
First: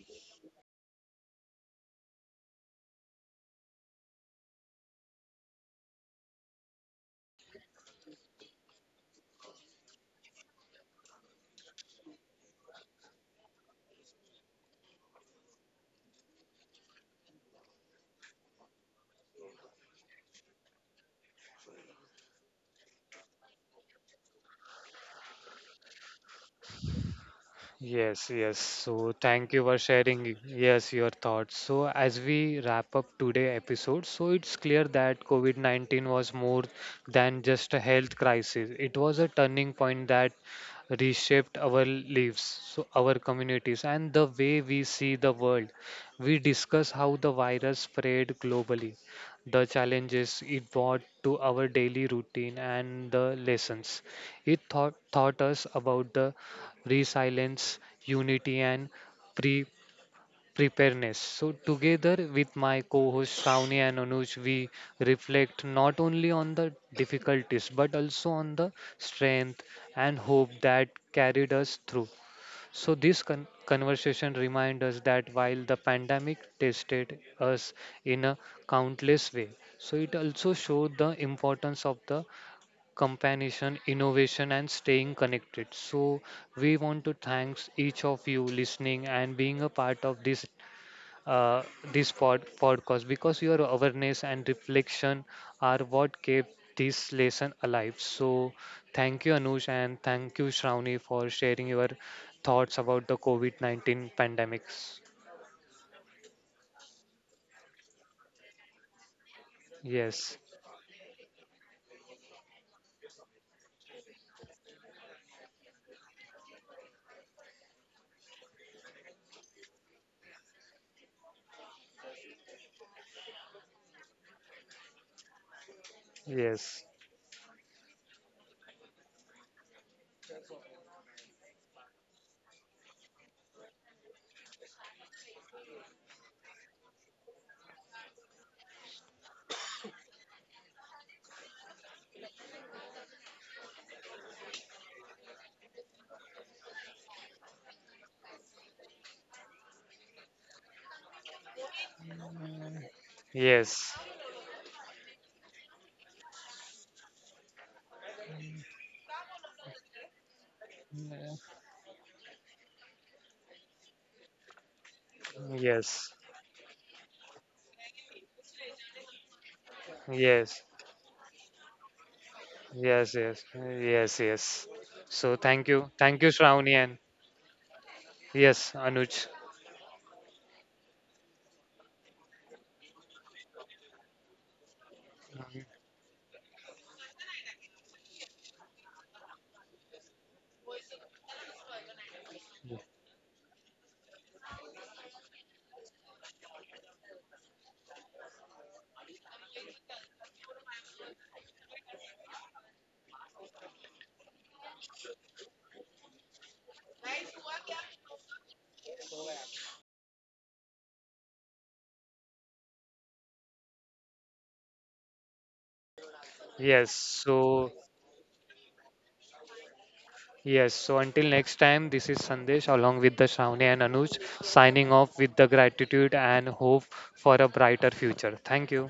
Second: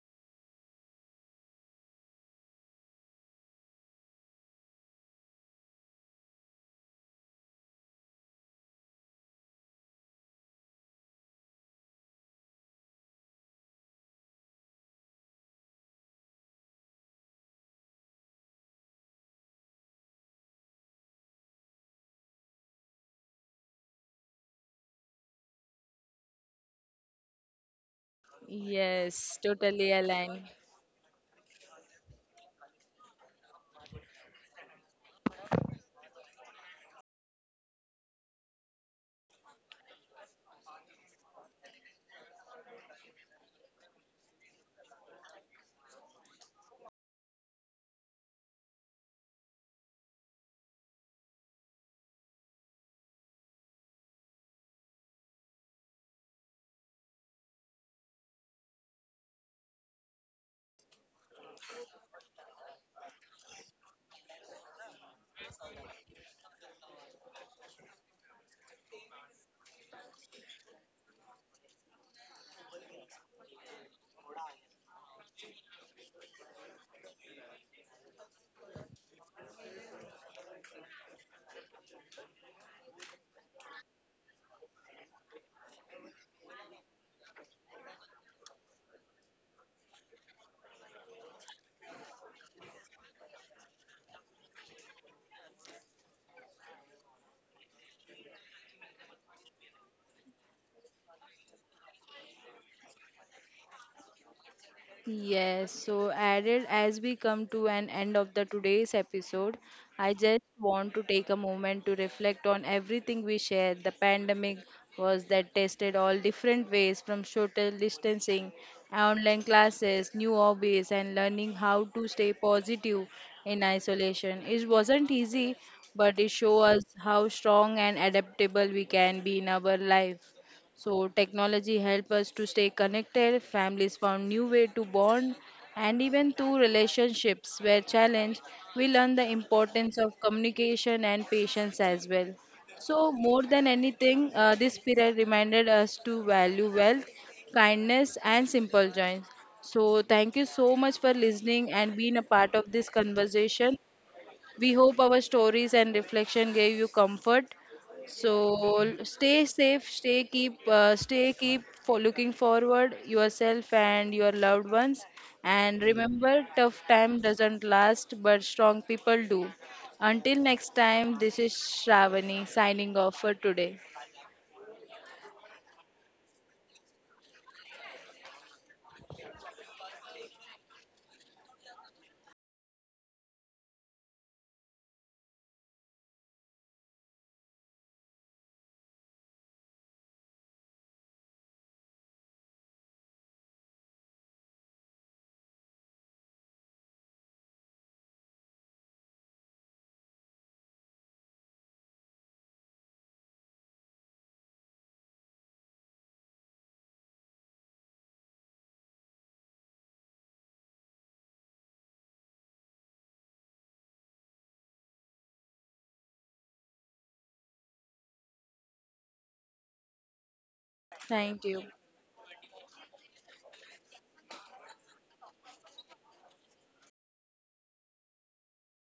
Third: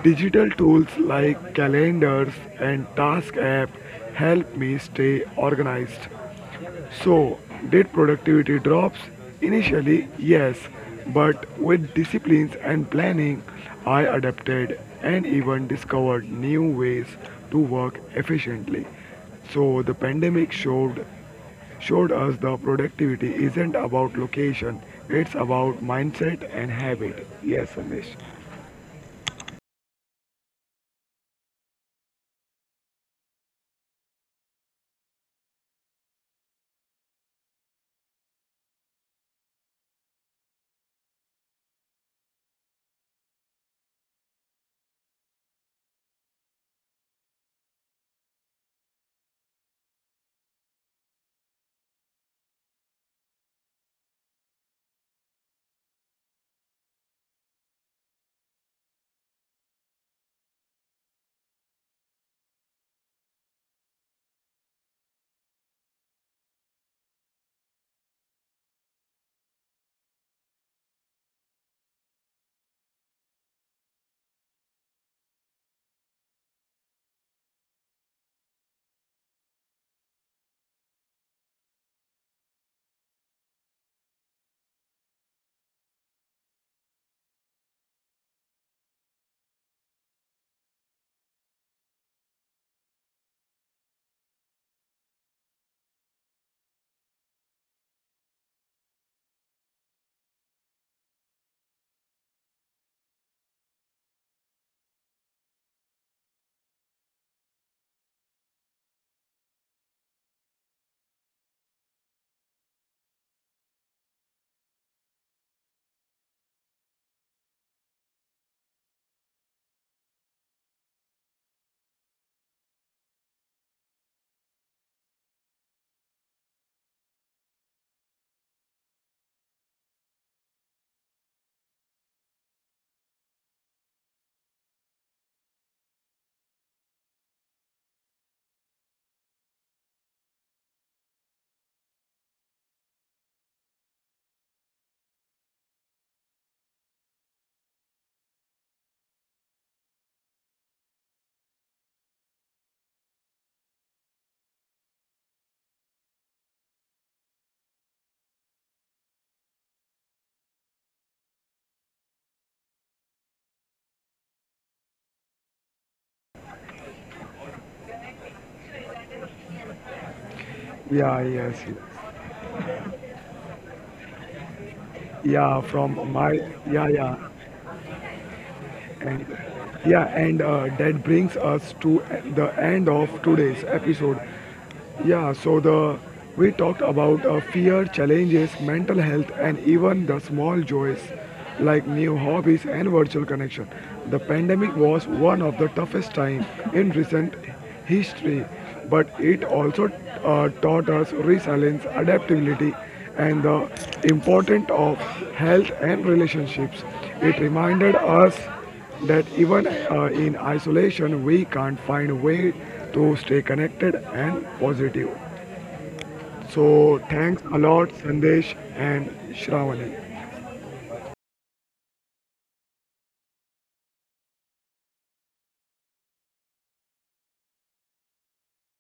Digital tools like calendars and task app help me stay organized. So, did productivity drops? Initially, yes, but with disciplines and planning, I adapted and even discovered new ways to work efficiently. So, the pandemic showed us the productivity isn't about location, it's about mindset and habit. Yes, Anish.
Yes, yes. So
yes,
thank you for
totally
sharing,
aligned.
yes, your thoughts. So as we wrap up today episode, so it's clear that COVID-19 was more than just a health crisis. It was a turning point that reshaped our lives, so our communities, and the way we see the world. We discuss how the virus spread globally, the challenges it brought to our daily routine, and the lessons it taught us about the resilience, unity, and pre- preparedness. So, together with my co host Shravani and Anuj, we reflect not only on the difficulties but also on the strength and hope that carried us through. So, this conversation reminds us that while the pandemic tested us in a countless way, so it also showed the importance of the companionship, innovation, and staying connected. So, we want to thanks each of you listening and being a part of this uh, this podcast because your awareness and reflection are what kept this lesson alive. So, thank you, Anush, and thank you, Shravani, for sharing your thoughts about the COVID 19 pandemics.
Yes, so added as we come to an end of the today's episode, I
Yes,
just want to take a moment to reflect on everything we shared. The pandemic was that tested all different ways from social distancing, online classes, new hobbies, and learning how to stay positive in isolation. It wasn't easy, but it showed
yes,
us how strong and adaptable we can be in our life. So technology help us to stay connected. Families found new way to bond, and even through relationships were challenged, we learn the importance of communication and patience as well. So more than anything, this period reminded us to value wealth, kindness, and simple joys. So thank you so much for listening and being a part of this conversation.
yes,
We hope our stories and reflection gave you comfort. So stay safe, stay keep for looking forward yourself and your loved ones. And
yes,
remember, tough time doesn't last, but strong people do. Until
yes.
next time, this
Yeah,
is
yes, yes.
Shravani signing
Yes,
off for
yes,
today.
yes, yes. So thank
Yeah,
you,
from
thank you,
my
Shravani, and
yeah, yeah,
yes, Anuj.
and Yeah, and that brings us to the end of today's episode. Yeah, so the we talked about fear, challenges, mental health, and even the small joys like new hobbies and virtual connection. The pandemic was one of the toughest time in recent history, but it also taught us resilience, adaptability, and the importance of health and relationships. It reminded us that even in isolation we can't find a way to stay connected and positive.
Yes,
So thanks a
so
lot Sandesh and Shravani.
yes, so until
Thank
next
you.
time, this is Sandesh along with the Shravani and Anuj signing off with the gratitude and hope for a brighter future. Thank you.